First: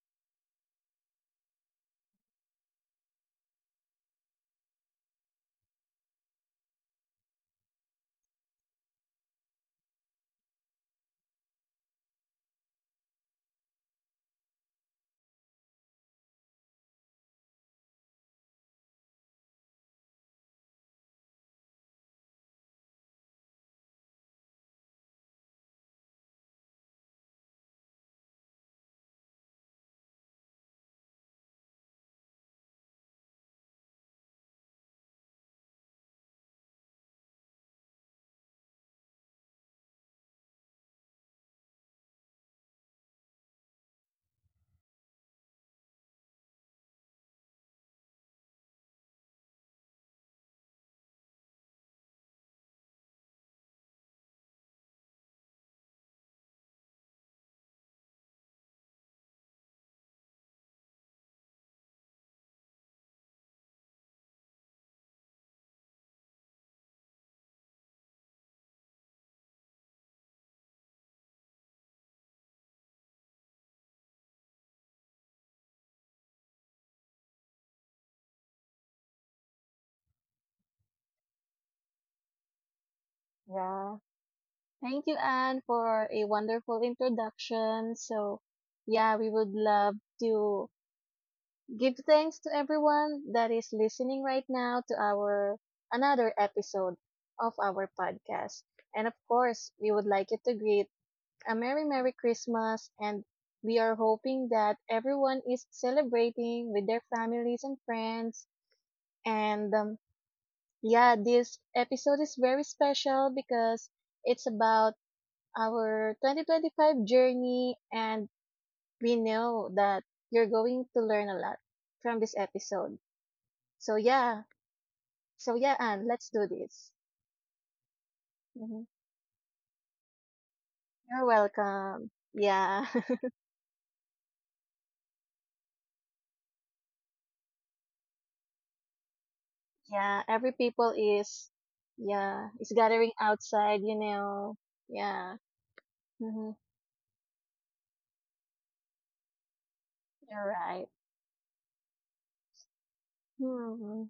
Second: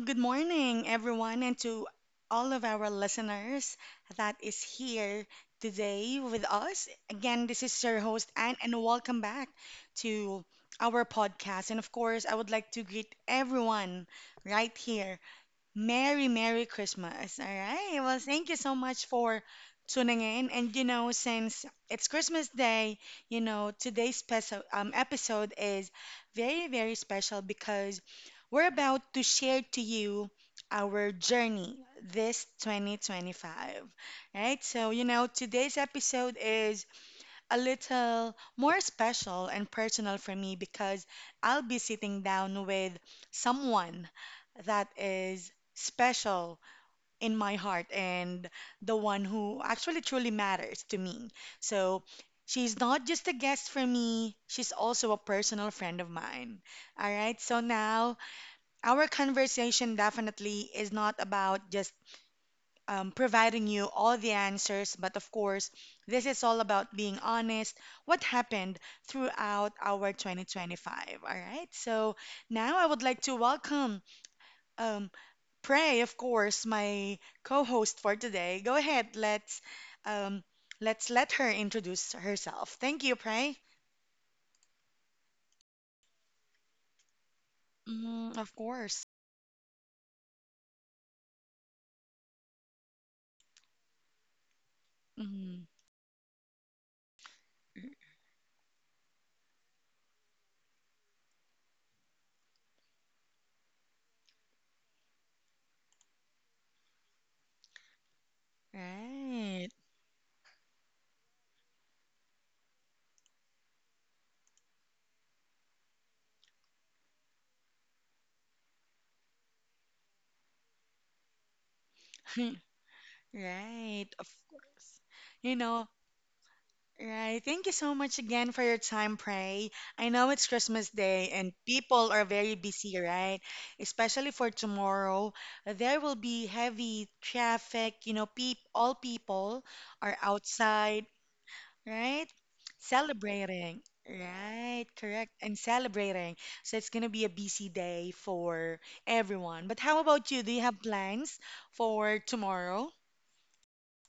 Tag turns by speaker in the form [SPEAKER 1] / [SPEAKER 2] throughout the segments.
[SPEAKER 1] good morning, everyone, and to all of our listeners that is here today with us. Again, this is your host, Anne, and welcome back to our podcast. And of course, I would like to greet everyone right here Merry, Merry Christmas. All right. Well, thank you so much for tuning in. And, since it's Christmas Day, today's special episode is very, very special because we're about to share to you our journey this 2025. Right? So, today's episode is a little more special and personal for me because I'll be sitting down with someone that is special in my heart and the one who actually truly matters to me. So she's not just a guest for me, she's also a personal friend of mine. All right, so now our conversation definitely is not about just providing you all the answers. But of course, this is all about being honest, what happened throughout our 2025. All right. So now I would like to welcome um, Prey, of course, my co-host for today. Go ahead. Um, let's let her introduce herself. Thank you, Prey.
[SPEAKER 2] Yeah. Thank you, Anne, for a wonderful introduction.
[SPEAKER 1] Mm,
[SPEAKER 2] So,
[SPEAKER 1] of course.
[SPEAKER 2] yeah, we would love to give thanks to everyone that is listening right now to our
[SPEAKER 1] Mm,
[SPEAKER 2] another episode of our podcast. And of course, we would like you to greet a Merry, Merry Christmas, and we are hoping that everyone is celebrating with their families and friends.
[SPEAKER 1] right.
[SPEAKER 2] And yeah, this episode is very special because it's about our 2025 journey, and we know that you're going to learn a lot from this episode. So,
[SPEAKER 1] Right. Of
[SPEAKER 2] yeah.
[SPEAKER 1] course.
[SPEAKER 2] So,
[SPEAKER 1] You
[SPEAKER 2] yeah,
[SPEAKER 1] know,
[SPEAKER 2] Anne, let's do this.
[SPEAKER 1] Right. Thank you so much again for your
[SPEAKER 2] Mhm.
[SPEAKER 1] time, Pray. I know it's Christmas
[SPEAKER 2] You're
[SPEAKER 1] Day and
[SPEAKER 2] welcome.
[SPEAKER 1] people are very
[SPEAKER 2] Yeah.
[SPEAKER 1] busy, right? Especially for tomorrow. There will be heavy traffic. You know, peop all people are
[SPEAKER 2] Yeah. Every people
[SPEAKER 1] outside,
[SPEAKER 2] is,
[SPEAKER 1] right?
[SPEAKER 2] yeah, is gathering outside,
[SPEAKER 1] Celebrating.
[SPEAKER 2] you know.
[SPEAKER 1] Right, correct.
[SPEAKER 2] Yeah.
[SPEAKER 1] And celebrating.
[SPEAKER 2] Hmm.
[SPEAKER 1] So it's gonna be a busy day for everyone. But how about you? Do
[SPEAKER 2] You're
[SPEAKER 1] you have
[SPEAKER 2] right.
[SPEAKER 1] plans for tomorrow
[SPEAKER 2] Hmm.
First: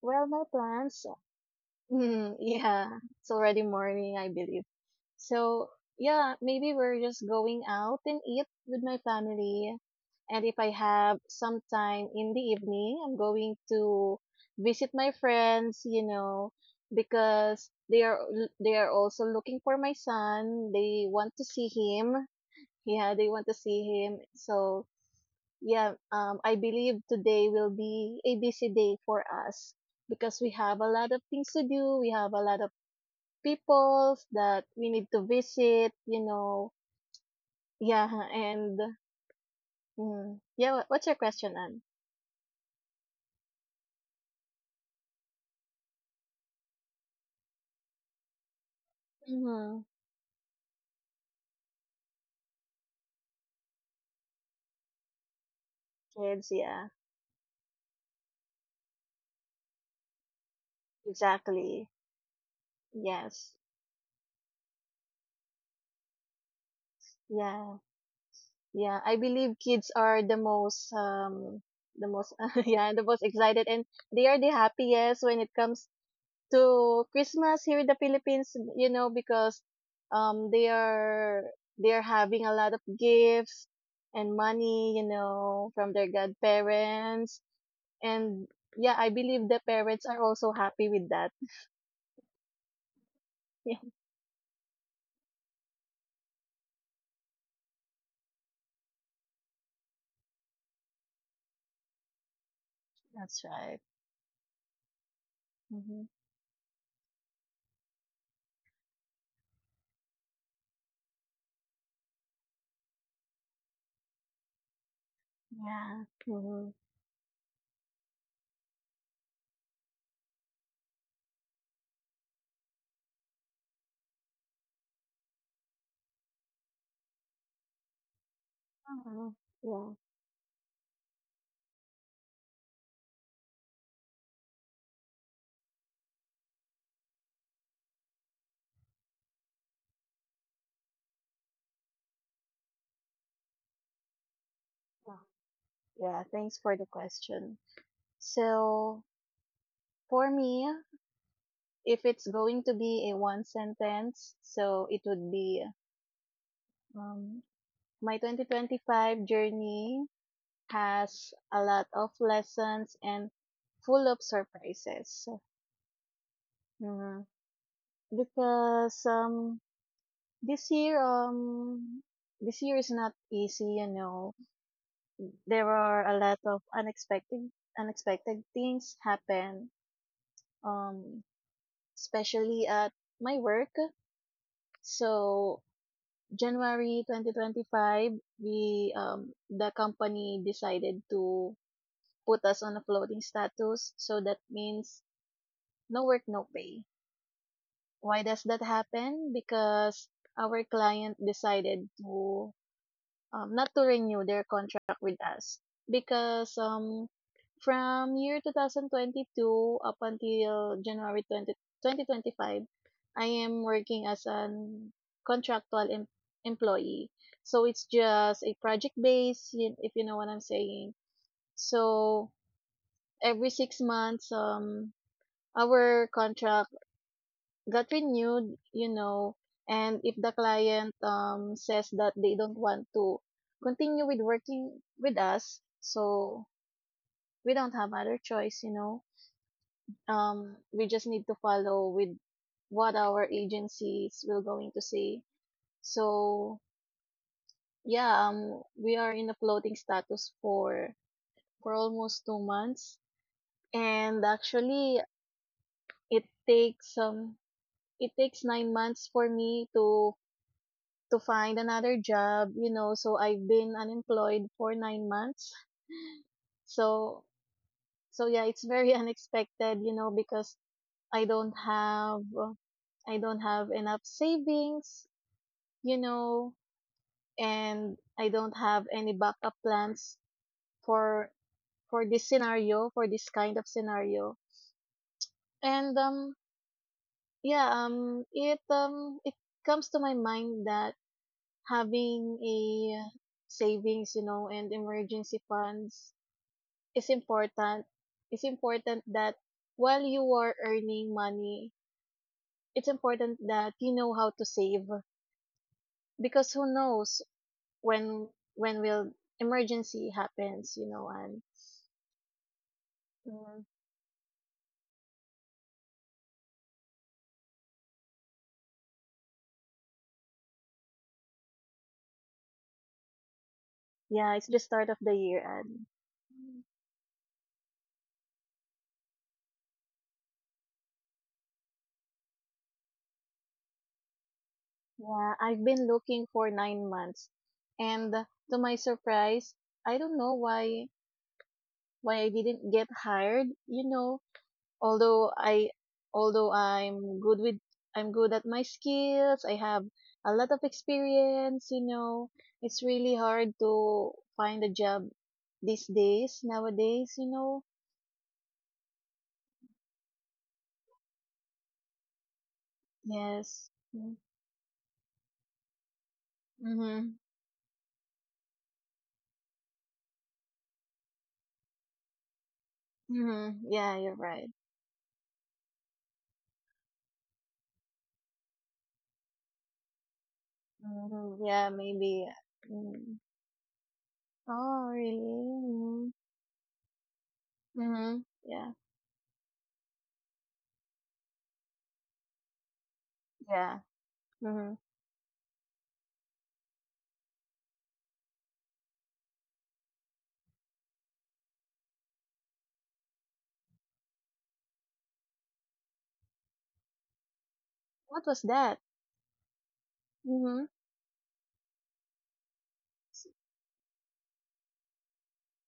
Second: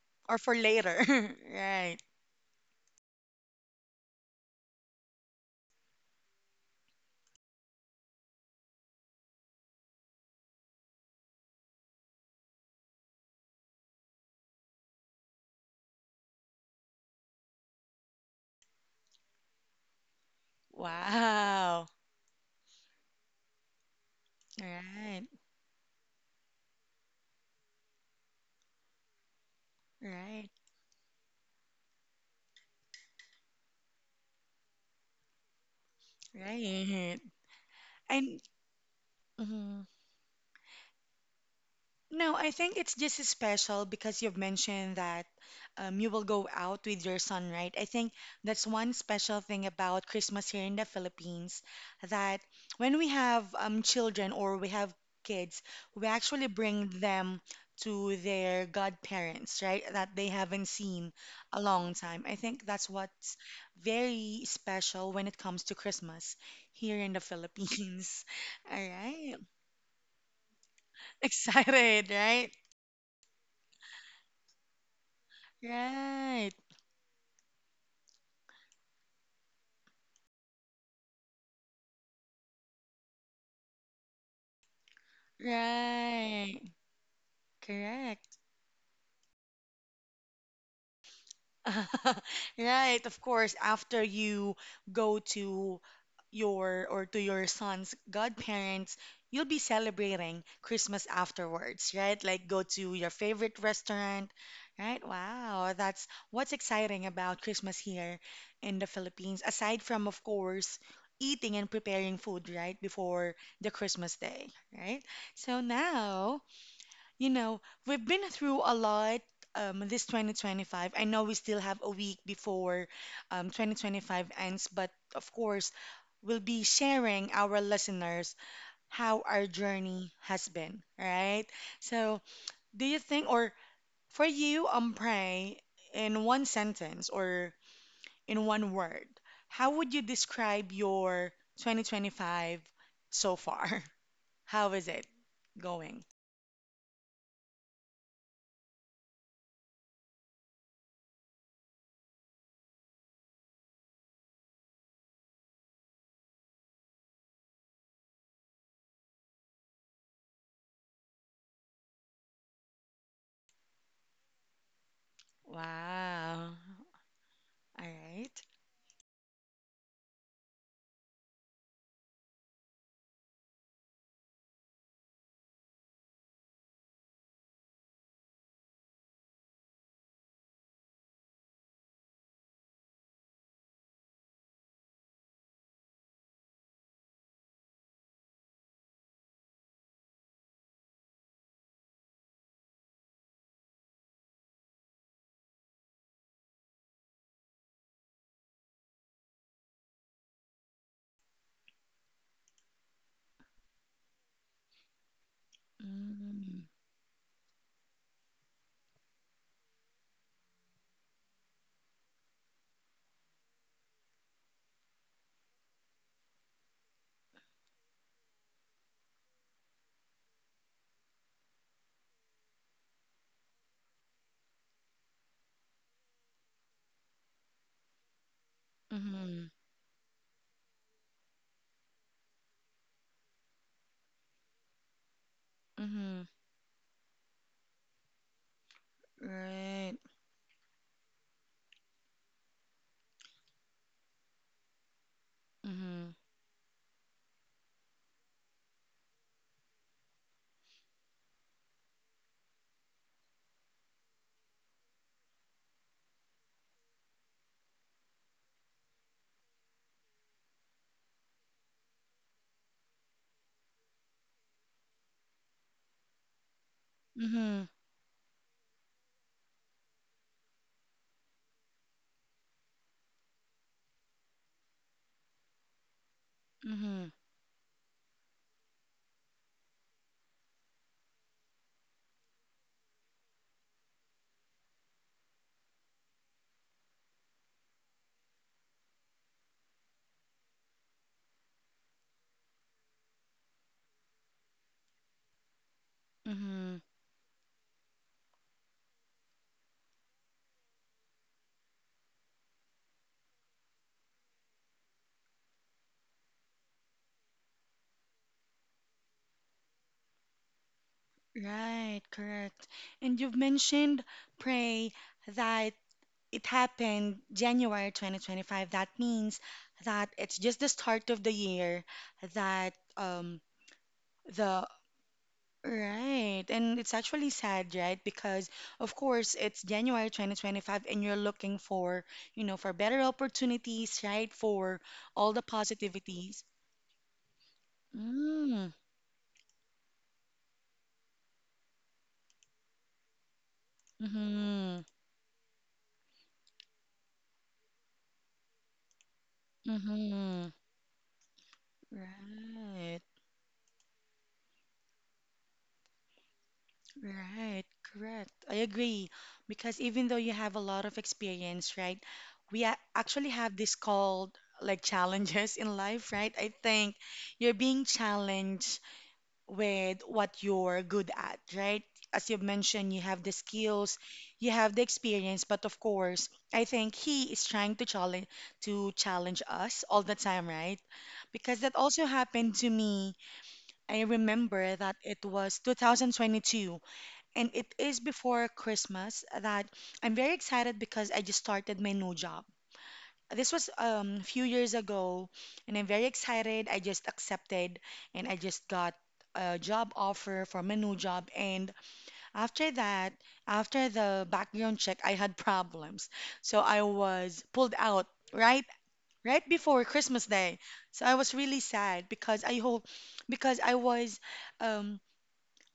[SPEAKER 2] Well,
[SPEAKER 1] or
[SPEAKER 2] my
[SPEAKER 1] for later?
[SPEAKER 2] plans.
[SPEAKER 1] Right.
[SPEAKER 2] Yeah. It's already morning, I believe. So, yeah, maybe we're just going out and eat with my family. And if I have some time in the evening, I'm going to visit my friends, you know, because they are also looking for my son. They want to see
[SPEAKER 1] Wow.
[SPEAKER 2] him. Yeah, they want to see him.
[SPEAKER 1] All
[SPEAKER 2] So,
[SPEAKER 1] right.
[SPEAKER 2] yeah, I believe today will be a busy day for us because
[SPEAKER 1] Right,
[SPEAKER 2] we have a lot of things to do. We have a lot of peoples that we need to visit, you know.
[SPEAKER 1] right.
[SPEAKER 2] Yeah,
[SPEAKER 1] And
[SPEAKER 2] and
[SPEAKER 1] mhm.
[SPEAKER 2] yeah, what's your question, Anne?
[SPEAKER 1] No, I think it's just special because you've mentioned that you will go out with your son, right? I think that's one special thing
[SPEAKER 2] Mm-hmm.
[SPEAKER 1] about Christmas here in the Philippines that when we have children or we have kids, we actually
[SPEAKER 2] Kids,
[SPEAKER 1] bring
[SPEAKER 2] yeah,
[SPEAKER 1] them to their godparents, right? That they haven't seen a
[SPEAKER 2] exactly.
[SPEAKER 1] long time. I think that's what's
[SPEAKER 2] Yes,
[SPEAKER 1] very special when it comes to Christmas here in the
[SPEAKER 2] yeah,
[SPEAKER 1] Philippines. All
[SPEAKER 2] yeah. I
[SPEAKER 1] right.
[SPEAKER 2] believe kids are the most
[SPEAKER 1] Excited,
[SPEAKER 2] the most
[SPEAKER 1] right?
[SPEAKER 2] yeah, the most excited, and they are the happiest when it comes
[SPEAKER 1] Right,
[SPEAKER 2] to Christmas here in the Philippines, you know, because um they are they are having a lot of gifts and money, you know, from their
[SPEAKER 1] right,
[SPEAKER 2] godparents.
[SPEAKER 1] correct.
[SPEAKER 2] And yeah, I believe the parents are also happy with that.
[SPEAKER 1] Right, of course,
[SPEAKER 2] Yeah,
[SPEAKER 1] after you go to your or to your son's godparents, you'll be celebrating Christmas afterwards, right? Like go to your
[SPEAKER 2] that's
[SPEAKER 1] favorite
[SPEAKER 2] right.
[SPEAKER 1] restaurant, right? Wow, that's
[SPEAKER 2] Mm-hmm.
[SPEAKER 1] what's exciting about Christmas here in the Philippines, aside from, of course, eating and preparing food, right, before the Christmas day, right? So
[SPEAKER 2] Yeah.
[SPEAKER 1] now,
[SPEAKER 2] Mm-hmm.
[SPEAKER 1] You know, we've been through a lot this 2025. I know we still have a week before 2025 ends, but of course, we'll be sharing our listeners how
[SPEAKER 2] Mm-hmm.
[SPEAKER 1] our
[SPEAKER 2] Yeah.
[SPEAKER 1] journey has been, right? So, do you think, or for you, Pray, in one sentence or in one word, how would you describe your 2025 so far? How is it
[SPEAKER 2] Yeah.
[SPEAKER 1] going?
[SPEAKER 2] Yeah. Thanks for the question. So for me, if it's going to be a one sentence, so it would be um, my 2025 journey has a lot of lessons and full of surprises.
[SPEAKER 1] Wow.
[SPEAKER 2] Mhm.
[SPEAKER 1] All right.
[SPEAKER 2] Because this year um this year is not easy, you know. There are a lot of unexpected things happen. Um Especially at my work. So January 2025, we the company decided to put us on a floating status. So that means no work, no pay. Why does that happen? Because our client decided to not to renew their contract with us because
[SPEAKER 1] Mm.
[SPEAKER 2] from year 2022 up until January 20, 2025, I am working as an contractual employee. So it's just a project base, if you know what I'm saying. So every 6 months, our contract got renewed, you know,
[SPEAKER 1] Mhm.
[SPEAKER 2] and if the client says that they don't want to continue with working with us,
[SPEAKER 1] Mhm.
[SPEAKER 2] so we don't have other choice, you know.
[SPEAKER 1] Right.
[SPEAKER 2] We just need to follow with what our agencies will going to say.
[SPEAKER 1] Mhm.
[SPEAKER 2] So yeah, we are in a floating status for almost 2 months. And actually it takes 9 months for me to find another job, you know, so I've been unemployed for 9 months. So
[SPEAKER 1] Mhm.
[SPEAKER 2] so yeah, it's very unexpected, you know, because I don't have uh, I don't have enough savings, you know,
[SPEAKER 1] Mhm.
[SPEAKER 2] and I don't have any backup plans for this scenario, for this kind of scenario. And yeah, it comes to my mind that having a savings, you know, and emergency funds
[SPEAKER 1] Mhm.
[SPEAKER 2] is important. It's important that while you are earning money, it's important that you know how to save, because who knows when will emergency happens, you know, and
[SPEAKER 1] Right. Correct. And you've
[SPEAKER 2] Mm,
[SPEAKER 1] mentioned pray that it happened January 2025. That means that it's just the start of the year that
[SPEAKER 2] yeah, it's the
[SPEAKER 1] the
[SPEAKER 2] start of the year, and
[SPEAKER 1] Right.
[SPEAKER 2] Mm.
[SPEAKER 1] And it's actually sad, right? Because of course it's January 2025 and you're looking for, you know, for better opportunities, right? For all
[SPEAKER 2] Yeah,
[SPEAKER 1] the
[SPEAKER 2] I've been looking
[SPEAKER 1] positivities.
[SPEAKER 2] for 9 months, and to
[SPEAKER 1] Mm.
[SPEAKER 2] my surprise, I don't know why I didn't get hired, you know,
[SPEAKER 1] Mm-hmm.
[SPEAKER 2] although I although I'm good with I'm good at my skills. I have a
[SPEAKER 1] Mm-hmm.
[SPEAKER 2] lot of experience, you know. It's
[SPEAKER 1] Right.
[SPEAKER 2] really hard to find a job these days nowadays, you
[SPEAKER 1] Right.
[SPEAKER 2] know.
[SPEAKER 1] Correct. I agree. Because even though you have a lot of experience, right? We actually have this
[SPEAKER 2] Yes. Mm.
[SPEAKER 1] called like challenges in life, right? I think
[SPEAKER 2] Mm-hmm.
[SPEAKER 1] you're being challenged with what you're good at, right? As you've mentioned, you have the
[SPEAKER 2] Mm-hmm.
[SPEAKER 1] skills,
[SPEAKER 2] Yeah, you're
[SPEAKER 1] you
[SPEAKER 2] right.
[SPEAKER 1] have the experience, but of course, I think he is trying to challenge us all the time, right?
[SPEAKER 2] Mm-hmm.
[SPEAKER 1] Because
[SPEAKER 2] Yeah,
[SPEAKER 1] that also
[SPEAKER 2] maybe.
[SPEAKER 1] happened to me.
[SPEAKER 2] Mm.
[SPEAKER 1] I remember that
[SPEAKER 2] Oh, really?
[SPEAKER 1] it was
[SPEAKER 2] Mm-hmm.
[SPEAKER 1] 2022, and it is
[SPEAKER 2] Mm-hmm.
[SPEAKER 1] before
[SPEAKER 2] Yeah.
[SPEAKER 1] Christmas that I'm very excited because I just started my new job this was
[SPEAKER 2] Yeah.
[SPEAKER 1] a few years
[SPEAKER 2] Mm-hmm.
[SPEAKER 1] ago, and I'm very excited. I just accepted and I just got a job offer for my new job. And after that, after the background check, I had problems. So I was pulled out
[SPEAKER 2] What was
[SPEAKER 1] right
[SPEAKER 2] that?
[SPEAKER 1] right before Christmas Day.
[SPEAKER 2] Mm-hmm.
[SPEAKER 1] So I was really sad because I hope because um,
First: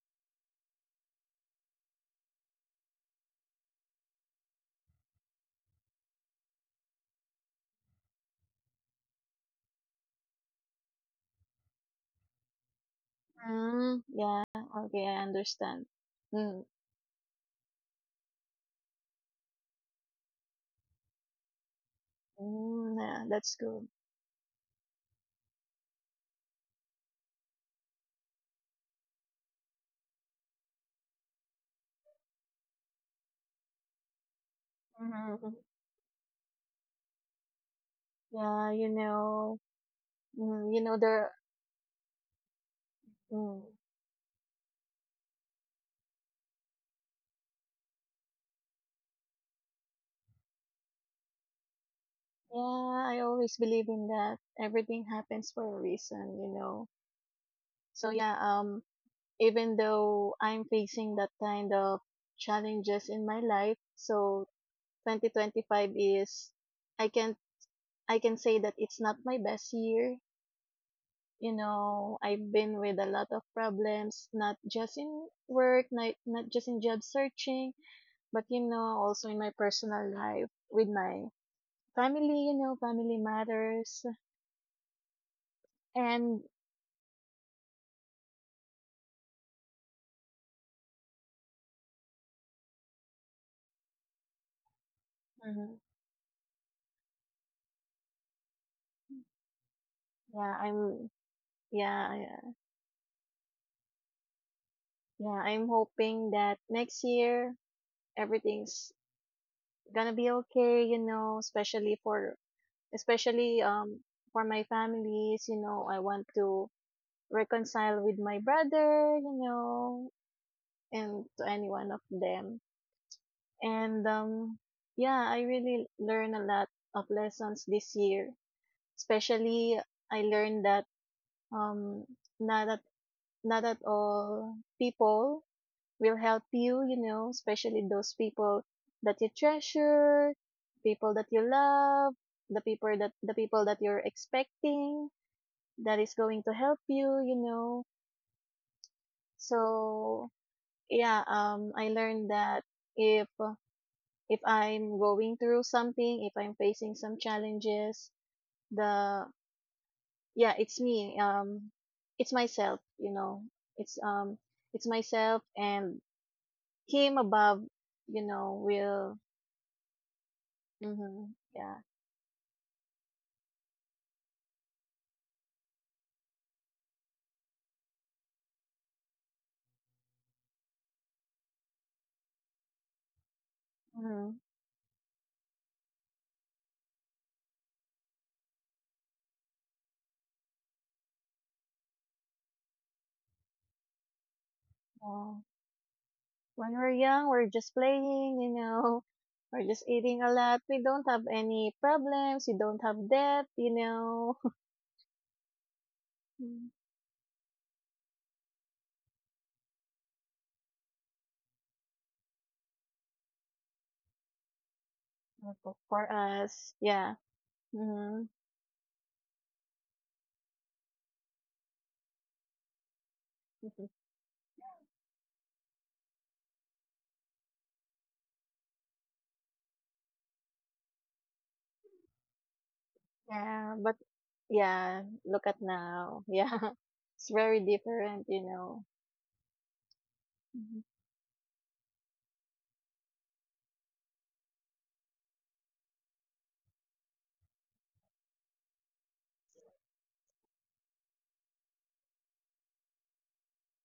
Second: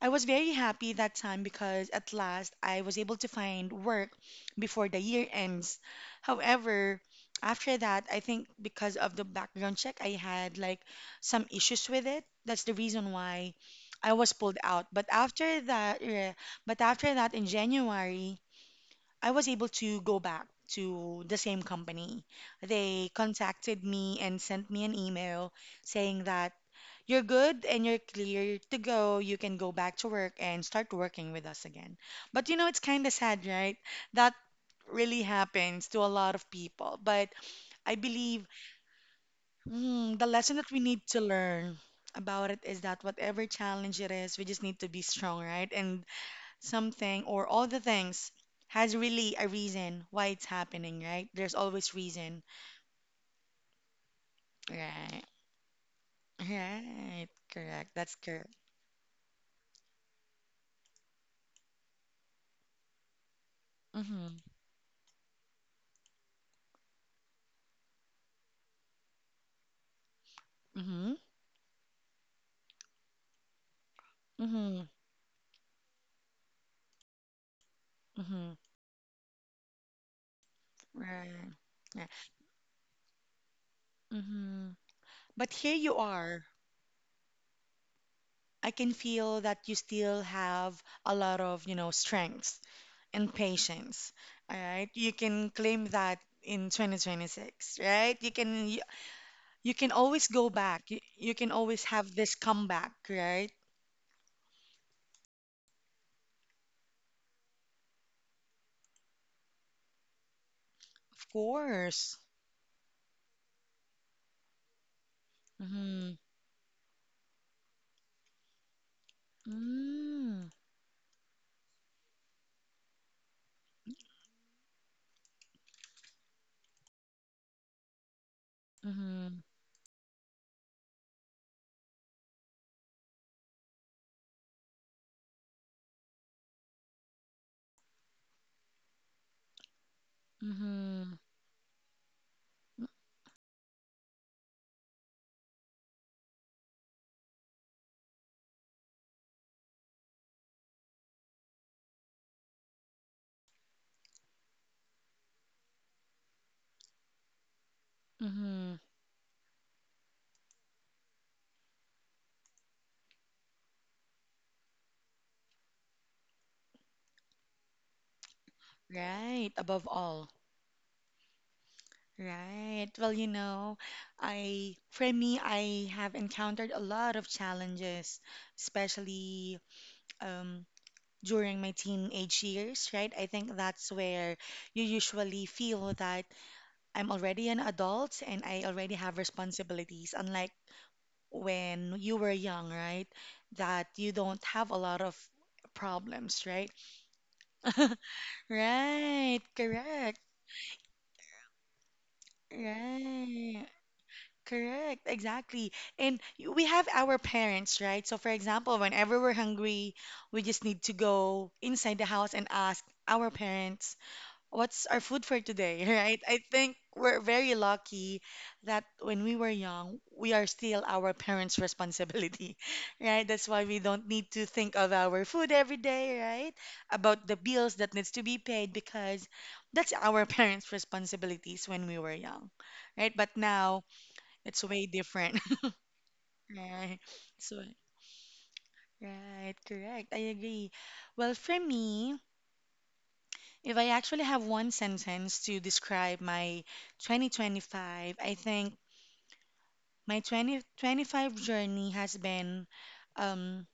[SPEAKER 1] I was very happy that time because at last I was able to find work before the year ends. However, after that, I think because of the background check, I had like some issues with it. That's the reason why I
[SPEAKER 2] Mm-hmm.
[SPEAKER 1] was
[SPEAKER 2] Yeah.
[SPEAKER 1] pulled out.
[SPEAKER 2] Okay,
[SPEAKER 1] But
[SPEAKER 2] I
[SPEAKER 1] after
[SPEAKER 2] understand.
[SPEAKER 1] that, yeah,
[SPEAKER 2] Mm.
[SPEAKER 1] but after that in January, I was able to go back to the same company.
[SPEAKER 2] Mm,
[SPEAKER 1] They
[SPEAKER 2] yeah, that's good.
[SPEAKER 1] contacted me and sent me an email saying that you're good and you're clear to go. You can go back to work and start working with us again. But you know, it's kind of sad, right? That really
[SPEAKER 2] Hmm.
[SPEAKER 1] happens to a lot of people. But I believe
[SPEAKER 2] Yeah, you know,
[SPEAKER 1] the lesson that
[SPEAKER 2] you
[SPEAKER 1] we
[SPEAKER 2] know
[SPEAKER 1] need to
[SPEAKER 2] there.
[SPEAKER 1] learn about it is that whatever
[SPEAKER 2] Mm,
[SPEAKER 1] challenge it is, we just need to be strong, right? And something or all the things has really a reason why it's happening, right? There's always reason.
[SPEAKER 2] yeah, I always believe in that. Everything
[SPEAKER 1] Right.
[SPEAKER 2] happens for a reason, you know.
[SPEAKER 1] Right. Correct.
[SPEAKER 2] So
[SPEAKER 1] That's
[SPEAKER 2] yeah,
[SPEAKER 1] correct.
[SPEAKER 2] even though I'm facing that kind of challenges in my life,
[SPEAKER 1] Mhm.
[SPEAKER 2] so 2025 is, I can I can say that it's not my best year,
[SPEAKER 1] Mhm.
[SPEAKER 2] you know. I've been with a lot of problems, not
[SPEAKER 1] Mhm.
[SPEAKER 2] just in work, not, not just in job searching, but you
[SPEAKER 1] Mhm.
[SPEAKER 2] know, also in my personal life with my
[SPEAKER 1] Right. Yeah.
[SPEAKER 2] family, you know, family matters.
[SPEAKER 1] Mhm. But here you
[SPEAKER 2] And
[SPEAKER 1] are. I can feel that you still have a lot of, you know, strength and patience. All right? You can
[SPEAKER 2] mhm,
[SPEAKER 1] claim that in 2026, right? You can always
[SPEAKER 2] yeah,
[SPEAKER 1] go back. You can always
[SPEAKER 2] yeah,
[SPEAKER 1] have this comeback, right?
[SPEAKER 2] yeah, I'm hoping that next year everything's gonna be okay, you
[SPEAKER 1] Of
[SPEAKER 2] know, especially
[SPEAKER 1] course.
[SPEAKER 2] for, especially, for my families, you know, I
[SPEAKER 1] Mm-hmm.
[SPEAKER 2] want to reconcile with my brother, you know,
[SPEAKER 1] Mm.
[SPEAKER 2] and to any one of them. And yeah, I really learned a lot of lessons this year.
[SPEAKER 1] Mm-hmm.
[SPEAKER 2] Especially, I learned that um, not at not at all people will help you. You know, especially those people that you treasure, people
[SPEAKER 1] Mm-hmm.
[SPEAKER 2] that you love, the people that you're expecting that is going to help you. You know, so yeah, I learned that if uh, if I'm going through something, if I'm facing some challenges,
[SPEAKER 1] Mm-hmm.
[SPEAKER 2] the yeah, it's me. It's myself. You know, it's um, it's myself and him above. You know, will.
[SPEAKER 1] Right. Above all.
[SPEAKER 2] Mm-hmm, yeah.
[SPEAKER 1] Right. Well, you know, I for me, I have encountered a lot of challenges, especially um during my teenage years, right? I think that's
[SPEAKER 2] Mm-hmm,
[SPEAKER 1] where you usually feel that I'm already an adult and I already have responsibilities, unlike when you were young, right? That you don't have a lot of
[SPEAKER 2] yeah.
[SPEAKER 1] problems,
[SPEAKER 2] When
[SPEAKER 1] right?
[SPEAKER 2] we're young, we're just playing. You know,
[SPEAKER 1] Right,
[SPEAKER 2] we're just eating
[SPEAKER 1] correct,
[SPEAKER 2] a lot. We don't have any problems. We don't have debt. You
[SPEAKER 1] right,
[SPEAKER 2] know,
[SPEAKER 1] correct, exactly. And
[SPEAKER 2] Mm.
[SPEAKER 1] we have our parents, right? So, for example, whenever we're hungry, we just need to go inside the house and ask our parents what's our food for today,
[SPEAKER 2] For
[SPEAKER 1] right? I
[SPEAKER 2] us,
[SPEAKER 1] think
[SPEAKER 2] yeah.
[SPEAKER 1] we're very
[SPEAKER 2] Mm-hmm.
[SPEAKER 1] lucky that when we were young, we are still our parents' responsibility, right? That's why we don't need to think of our food every day, right? About the bills that needs to be paid because that's our parents' responsibilities when we were young, right? But
[SPEAKER 2] Yeah,
[SPEAKER 1] now
[SPEAKER 2] but
[SPEAKER 1] it's way
[SPEAKER 2] Yeah, look
[SPEAKER 1] different,
[SPEAKER 2] at now. Yeah,
[SPEAKER 1] right?
[SPEAKER 2] it's very
[SPEAKER 1] So,
[SPEAKER 2] different, you know.
[SPEAKER 1] right, correct. I agree.
[SPEAKER 2] Mhm.
[SPEAKER 1] Well, for me, if I actually have one sentence to describe my 2025, I think my 2025 journey has been um,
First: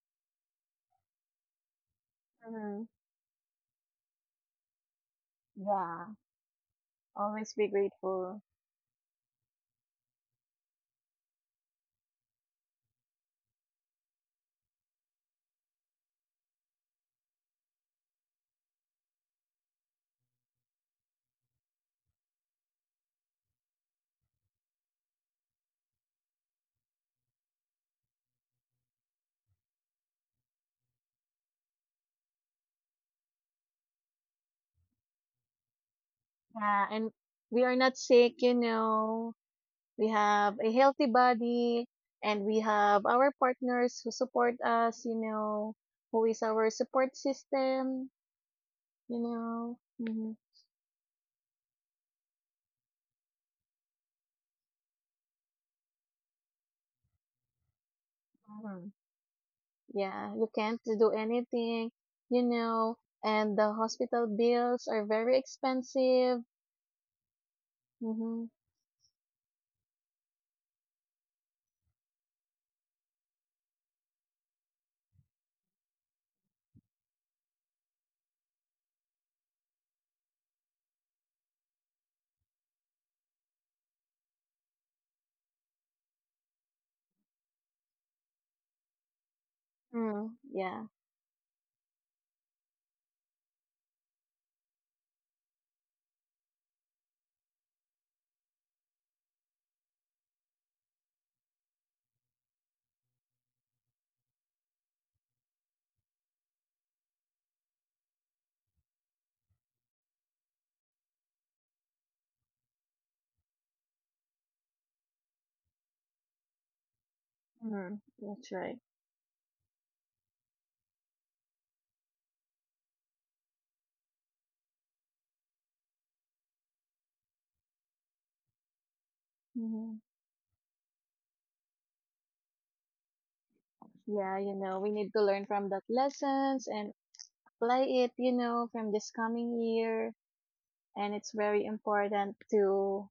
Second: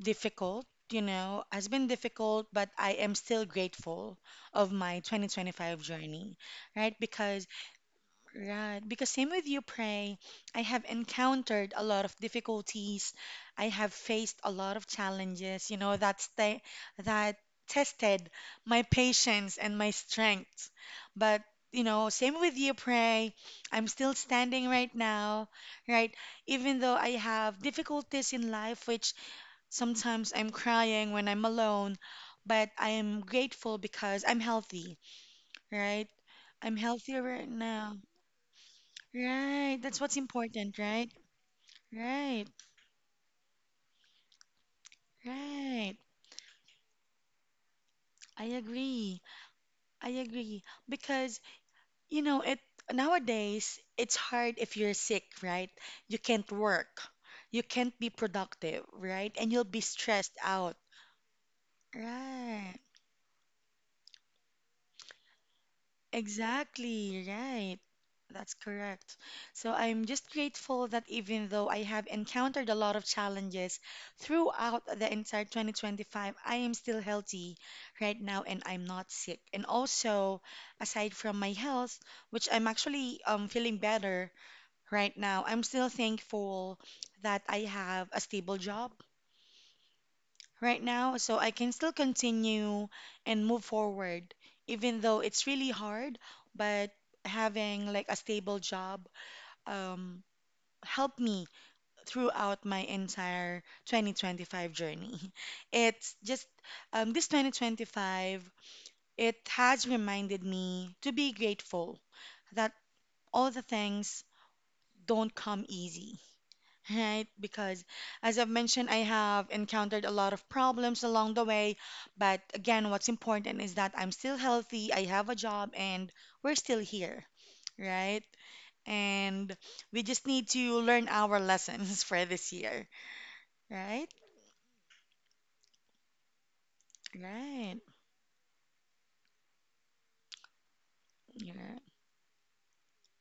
[SPEAKER 1] difficult, you know, has been difficult, but
[SPEAKER 2] Hmm.
[SPEAKER 1] I am still grateful of my 2025
[SPEAKER 2] Yeah,
[SPEAKER 1] journey, right? Because
[SPEAKER 2] always be grateful.
[SPEAKER 1] right, because same with you, Pray. I have encountered a lot of difficulties. I have faced a lot of challenges, you know, that tested my patience and my strength. But, you know, same with you, Pray. I'm still standing right now, right? Even though I have difficulties in life, which sometimes I'm crying when I'm alone, but I am grateful because I'm healthy, right? I'm
[SPEAKER 2] Yeah, and
[SPEAKER 1] healthy right
[SPEAKER 2] we are
[SPEAKER 1] now.
[SPEAKER 2] not sick, you know.
[SPEAKER 1] Right, that's
[SPEAKER 2] We
[SPEAKER 1] what's
[SPEAKER 2] have a
[SPEAKER 1] important,
[SPEAKER 2] healthy
[SPEAKER 1] right?
[SPEAKER 2] body, and
[SPEAKER 1] Right,
[SPEAKER 2] we have our partners who support us, you know,
[SPEAKER 1] right.
[SPEAKER 2] who is our support system,
[SPEAKER 1] I
[SPEAKER 2] you
[SPEAKER 1] agree.
[SPEAKER 2] know.
[SPEAKER 1] I
[SPEAKER 2] Hmm.
[SPEAKER 1] agree. Because, you know, it nowadays it's hard if you're sick, right? You can't work. You can't be productive,
[SPEAKER 2] Hmm.
[SPEAKER 1] right? And you'll be
[SPEAKER 2] Yeah,
[SPEAKER 1] stressed
[SPEAKER 2] you
[SPEAKER 1] out.
[SPEAKER 2] can't do anything, you
[SPEAKER 1] Right.
[SPEAKER 2] know, and the hospital bills are very expensive.
[SPEAKER 1] Exactly, right.
[SPEAKER 2] Hmm.
[SPEAKER 1] That's correct. So I'm just grateful that even though I have encountered a lot of challenges throughout the entire 2025, I am still healthy right now and I'm not sick. And also, aside from my health, which I'm actually feeling better right now, I'm still thankful that I have a stable job
[SPEAKER 2] Mm, yeah.
[SPEAKER 1] right now so I can still continue and move forward, even though it's really hard, but having like a stable job um, helped me throughout my entire 2025 journey. It's just this 2025, it has reminded me to be grateful that all the things don't come easy. Right, because
[SPEAKER 2] Mm,
[SPEAKER 1] as I've
[SPEAKER 2] that's right.
[SPEAKER 1] mentioned, I have encountered a lot of problems along the way. But again, what's important is that I'm still healthy, I have a job, and we're still here, right? And we
[SPEAKER 2] Hmm.
[SPEAKER 1] just need to learn our lessons for this year, right?
[SPEAKER 2] Yeah, you know, we need to learn from that lessons and
[SPEAKER 1] Right.
[SPEAKER 2] apply it, you know, from this coming year. And it's
[SPEAKER 1] Yeah.
[SPEAKER 2] very important to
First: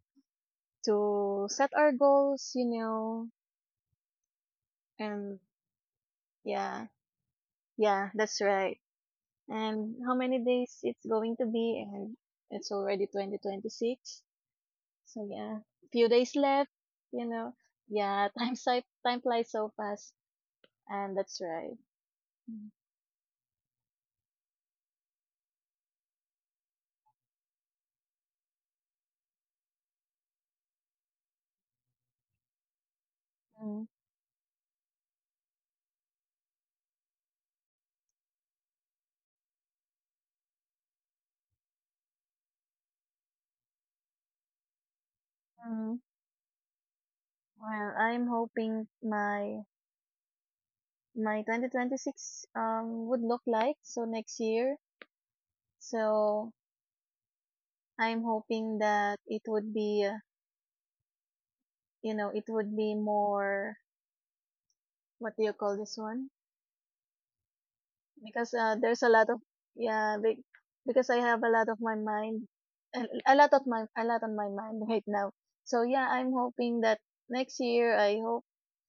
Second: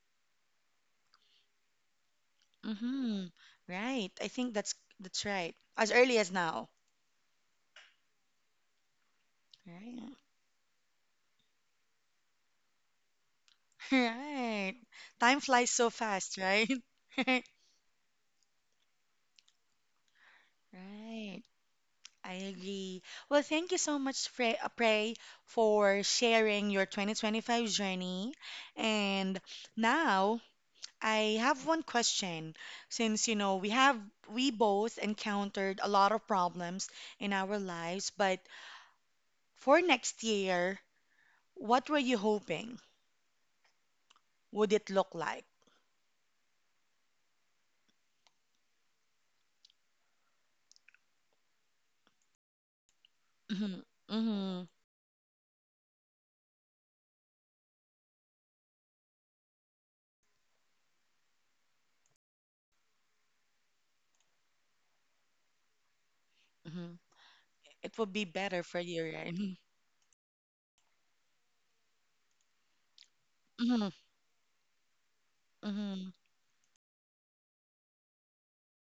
[SPEAKER 2] set our goals, you
[SPEAKER 1] Mm-hmm.
[SPEAKER 2] know.
[SPEAKER 1] Right. I think that's
[SPEAKER 2] And
[SPEAKER 1] right. As early as now.
[SPEAKER 2] yeah, yeah, that's right. And
[SPEAKER 1] Right.
[SPEAKER 2] how many days it's going to be, and it's already 2026.
[SPEAKER 1] Right.
[SPEAKER 2] So
[SPEAKER 1] Time
[SPEAKER 2] yeah,
[SPEAKER 1] flies so
[SPEAKER 2] few days
[SPEAKER 1] fast,
[SPEAKER 2] left,
[SPEAKER 1] right?
[SPEAKER 2] you know. Yeah, time time flies so fast, and that's
[SPEAKER 1] Right.
[SPEAKER 2] right.
[SPEAKER 1] I agree. Well, thank you so much, Prey, for sharing your 2025 journey. And now I have one question. Since, you know, we
[SPEAKER 2] Mm.
[SPEAKER 1] have, we both encountered a lot of problems in our lives, but for next year, what were you hoping would it look like?
[SPEAKER 2] Mm, well, I'm hoping my 2026 would look
[SPEAKER 1] Hmm.
[SPEAKER 2] like so next
[SPEAKER 1] Hmm.
[SPEAKER 2] year. So I'm hoping that it would be it would be more, what do you call this one?
[SPEAKER 1] Hmm. It would be
[SPEAKER 2] Because
[SPEAKER 1] better for
[SPEAKER 2] there's
[SPEAKER 1] you,
[SPEAKER 2] a lot
[SPEAKER 1] right?
[SPEAKER 2] of yeah be, because I have a lot of my mind, a a lot of my
[SPEAKER 1] Mm-hmm,
[SPEAKER 2] a lot on my mind right now. So yeah,
[SPEAKER 1] mm-hmm,
[SPEAKER 2] I'm hoping that next year I hope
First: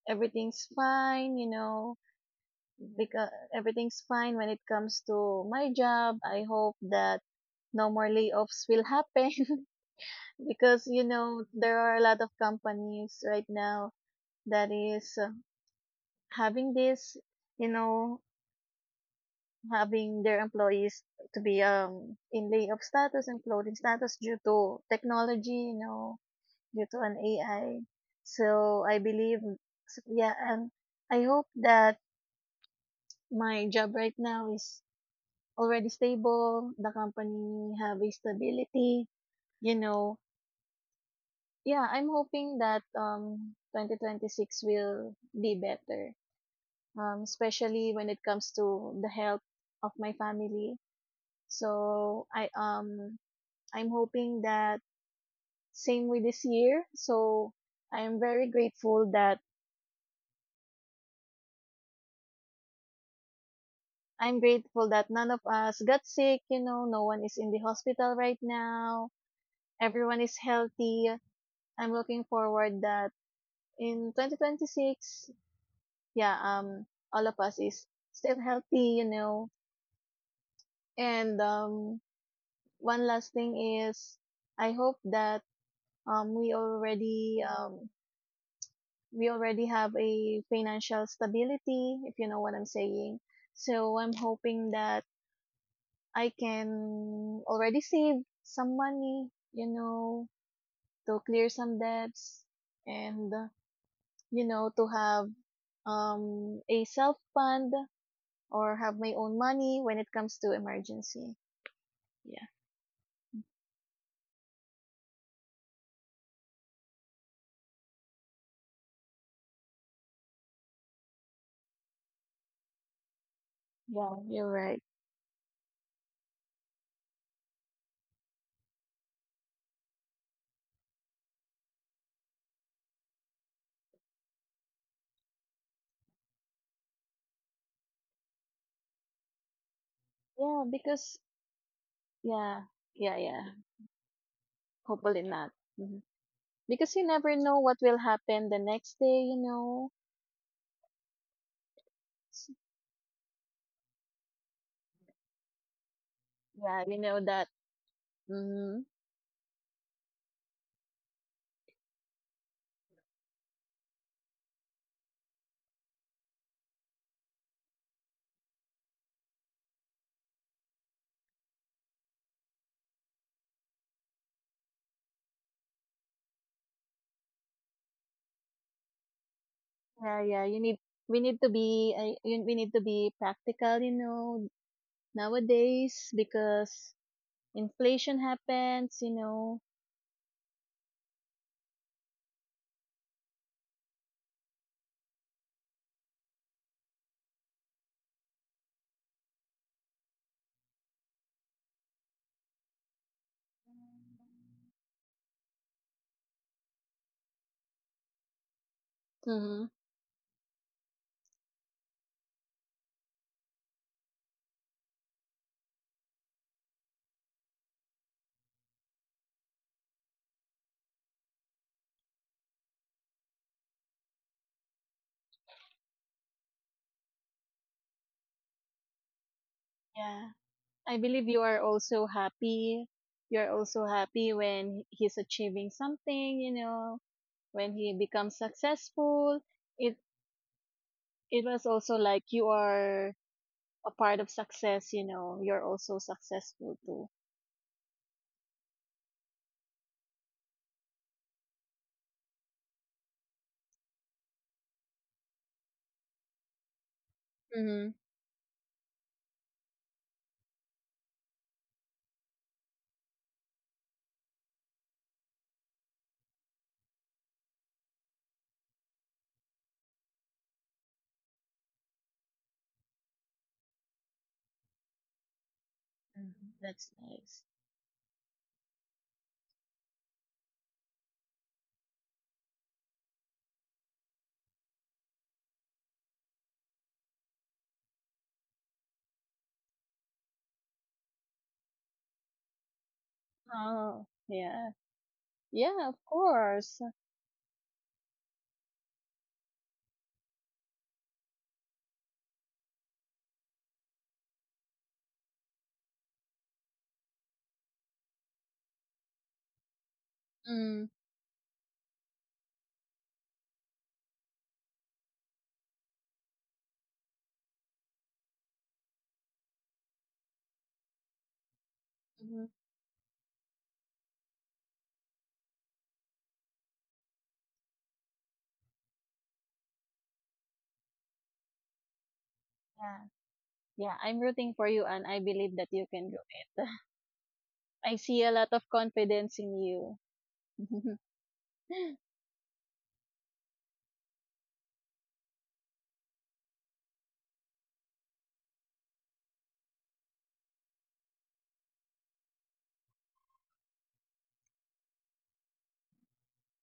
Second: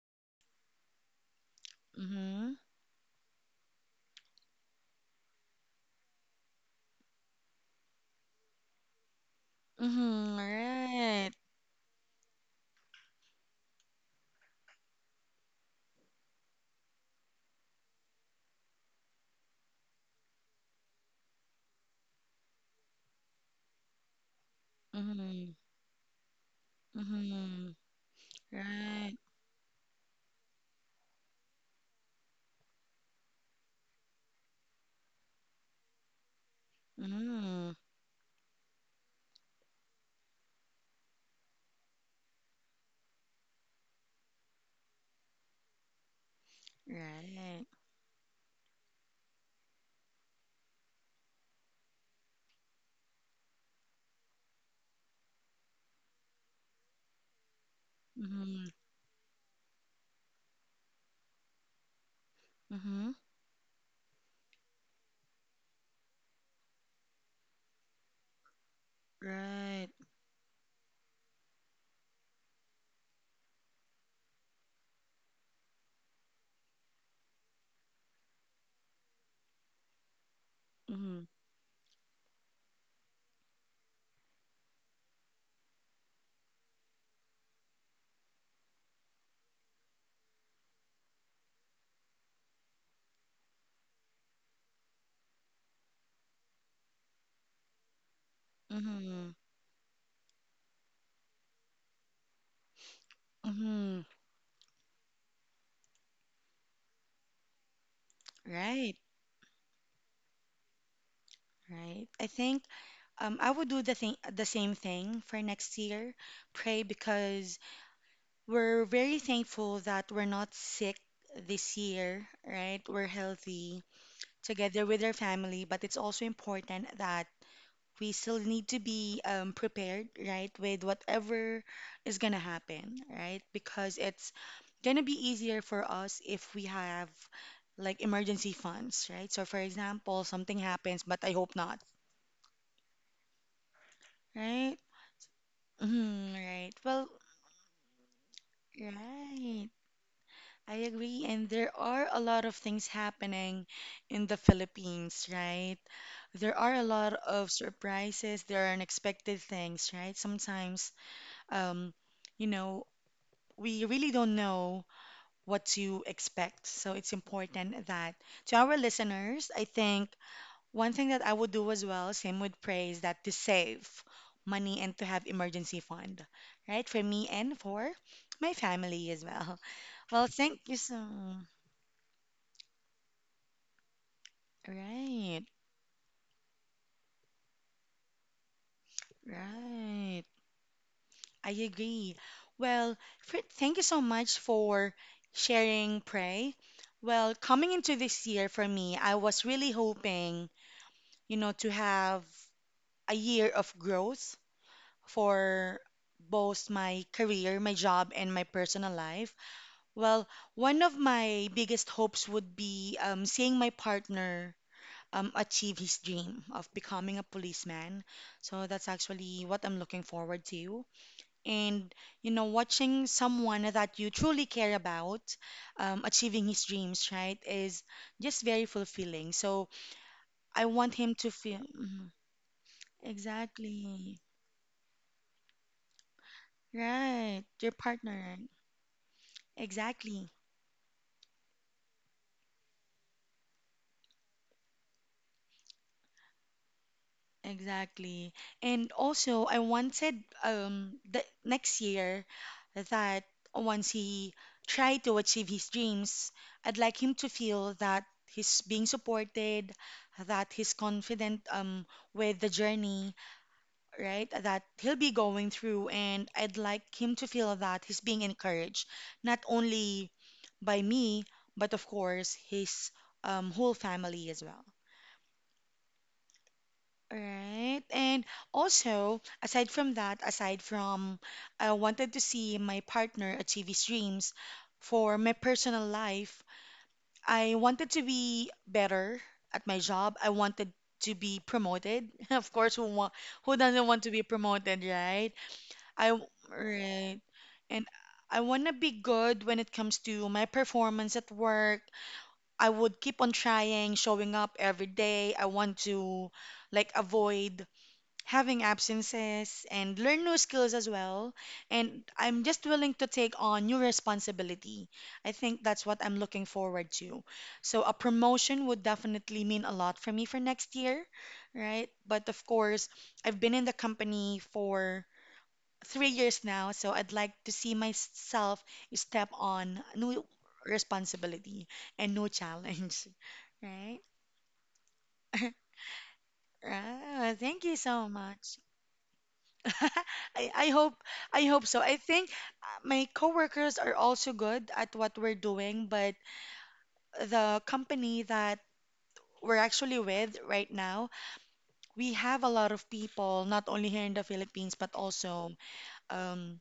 [SPEAKER 2] everything's fine. You know,
[SPEAKER 1] mm-hmm,
[SPEAKER 2] because everything's fine when it comes to my job. I hope that no more layoffs will happen,
[SPEAKER 1] mm-hmm, all
[SPEAKER 2] because you
[SPEAKER 1] right.
[SPEAKER 2] know there are a lot of companies right now that is having this, you know, having their employees to be in layoff status and floating status due to
[SPEAKER 1] Mm-hmm,
[SPEAKER 2] technology, you know, due to an
[SPEAKER 1] mm-hmm.
[SPEAKER 2] AI. So I
[SPEAKER 1] Right.
[SPEAKER 2] believe, so yeah, and I hope that my job right now is already stable, the company
[SPEAKER 1] Mm.
[SPEAKER 2] have a stability, you know. Yeah, I'm hoping that 2026 will be better.
[SPEAKER 1] Right.
[SPEAKER 2] Especially when it comes to the health of my family. So I I'm hoping that same with this year. So I'm very
[SPEAKER 1] Mm-hmm.
[SPEAKER 2] grateful that
[SPEAKER 1] Mm-hmm.
[SPEAKER 2] I'm grateful that none of us got sick, you know, no one is in the hospital right now.
[SPEAKER 1] Right.
[SPEAKER 2] Everyone is healthy. I'm looking forward that in 2026, yeah, all of us is still healthy, you know,
[SPEAKER 1] Mm-hmm.
[SPEAKER 2] and one last thing is, I hope that um we already um we already have a financial stability, if you know what I'm saying. So I'm hoping that I can already save some money,
[SPEAKER 1] Mm-hmm.
[SPEAKER 2] you know, to clear some debts, and
[SPEAKER 1] Mm-hmm.
[SPEAKER 2] you know, to have a self fund or have
[SPEAKER 1] Right.
[SPEAKER 2] my own money when it comes to emergency.
[SPEAKER 1] Right. I
[SPEAKER 2] Yeah.
[SPEAKER 1] think I would do the same thing for next year. Pray because we're very thankful that we're not sick this year, right? We're healthy
[SPEAKER 2] Yeah. You're right.
[SPEAKER 1] together with our family, but it's also important that we still need to be prepared, right, with whatever is gonna happen, right? Because it's gonna be easier for us if we have like emergency funds, right? So, for example,
[SPEAKER 2] Yeah,
[SPEAKER 1] something happens,
[SPEAKER 2] because
[SPEAKER 1] but I hope not,
[SPEAKER 2] yeah, yeah, yeah.
[SPEAKER 1] right?
[SPEAKER 2] Hopefully not. Mhm.
[SPEAKER 1] Mhm, right.
[SPEAKER 2] Because you
[SPEAKER 1] Well,
[SPEAKER 2] never know what will happen the next day. You
[SPEAKER 1] right.
[SPEAKER 2] know.
[SPEAKER 1] I agree. And there are a
[SPEAKER 2] S-
[SPEAKER 1] lot of things happening in the Philippines, right? There
[SPEAKER 2] Yeah,
[SPEAKER 1] are a
[SPEAKER 2] you know
[SPEAKER 1] lot
[SPEAKER 2] that.
[SPEAKER 1] of surprises. There
[SPEAKER 2] Hmm.
[SPEAKER 1] are unexpected things, right? Sometimes, um, you know, we really don't know what to expect. So it's important that to our listeners, I think one thing that I would do as well, same with praise, that to save money and to have emergency fund, right? For me and for my family as well.
[SPEAKER 2] Yeah,
[SPEAKER 1] Well,
[SPEAKER 2] yeah. You
[SPEAKER 1] thank
[SPEAKER 2] need.
[SPEAKER 1] you so.
[SPEAKER 2] We need to be. We need to be practical. You know,
[SPEAKER 1] Right,
[SPEAKER 2] nowadays, because inflation happens. You know.
[SPEAKER 1] right. I agree. Well, thank you so much for sharing, Pray. Well, coming into this year for me, I was really hoping, you know, to have a year of growth for both my career, my job, and my personal life.
[SPEAKER 2] Mm-hmm.
[SPEAKER 1] Well, one of my biggest hopes would be seeing my partner achieve his dream of becoming a policeman. So that's actually what I'm looking forward to. And, you know, watching someone that you truly care about achieving his dreams, right, is just very fulfilling. So
[SPEAKER 2] Yeah.
[SPEAKER 1] I
[SPEAKER 2] I
[SPEAKER 1] want him
[SPEAKER 2] believe
[SPEAKER 1] to
[SPEAKER 2] you are
[SPEAKER 1] feel.
[SPEAKER 2] also
[SPEAKER 1] Mm-hmm.
[SPEAKER 2] happy. You're also
[SPEAKER 1] Exactly.
[SPEAKER 2] happy when he's achieving something, you know,
[SPEAKER 1] Right.
[SPEAKER 2] when
[SPEAKER 1] Your
[SPEAKER 2] he becomes
[SPEAKER 1] partner.
[SPEAKER 2] successful. It
[SPEAKER 1] Exactly.
[SPEAKER 2] it was also like you are a part of success, you know. You're also successful too.
[SPEAKER 1] Exactly. And also, I wanted the next year that once he try to achieve his dreams, I'd like him to feel
[SPEAKER 2] Mhm.
[SPEAKER 1] that he's being supported, that he's confident with the journey, right? That he'll be going through, and I'd like him to feel that he's being encouraged, not only by me, but of course his whole family as well.
[SPEAKER 2] Mhm. That's
[SPEAKER 1] All
[SPEAKER 2] nice.
[SPEAKER 1] right. And also, aside from that, aside from, I wanted to see my partner achieve his dreams. For my personal life, I wanted to be better at my job. I wanted to be promoted. Of course, who doesn't want to be
[SPEAKER 2] Oh,
[SPEAKER 1] promoted,
[SPEAKER 2] yeah.
[SPEAKER 1] right? I,
[SPEAKER 2] Yeah, of course.
[SPEAKER 1] right. And I want to be good when it comes to my performance at work. I would keep on trying, showing up every day. I want to like avoid having absences and learn new skills as
[SPEAKER 2] Mm.
[SPEAKER 1] well. And I'm just willing to take on new responsibility. I think that's what I'm looking forward to. So a promotion would definitely mean a lot for me for next year, right? But of
[SPEAKER 2] Mhm.
[SPEAKER 1] course, I've been in the company for 3 years now, so I'd like to see myself step on new responsibility and new
[SPEAKER 2] Yeah.
[SPEAKER 1] challenge,
[SPEAKER 2] Yeah,
[SPEAKER 1] right?
[SPEAKER 2] I'm rooting for you, and I believe that you can do it.
[SPEAKER 1] Right. Thank you
[SPEAKER 2] I
[SPEAKER 1] so
[SPEAKER 2] see a lot
[SPEAKER 1] much.
[SPEAKER 2] of confidence in you.
[SPEAKER 1] I hope,
[SPEAKER 2] The
[SPEAKER 1] I hope so. I think my coworkers are also good at what we're doing, but the company that we're actually with right now, we have a lot of people, not only here in the Philippines, but also um,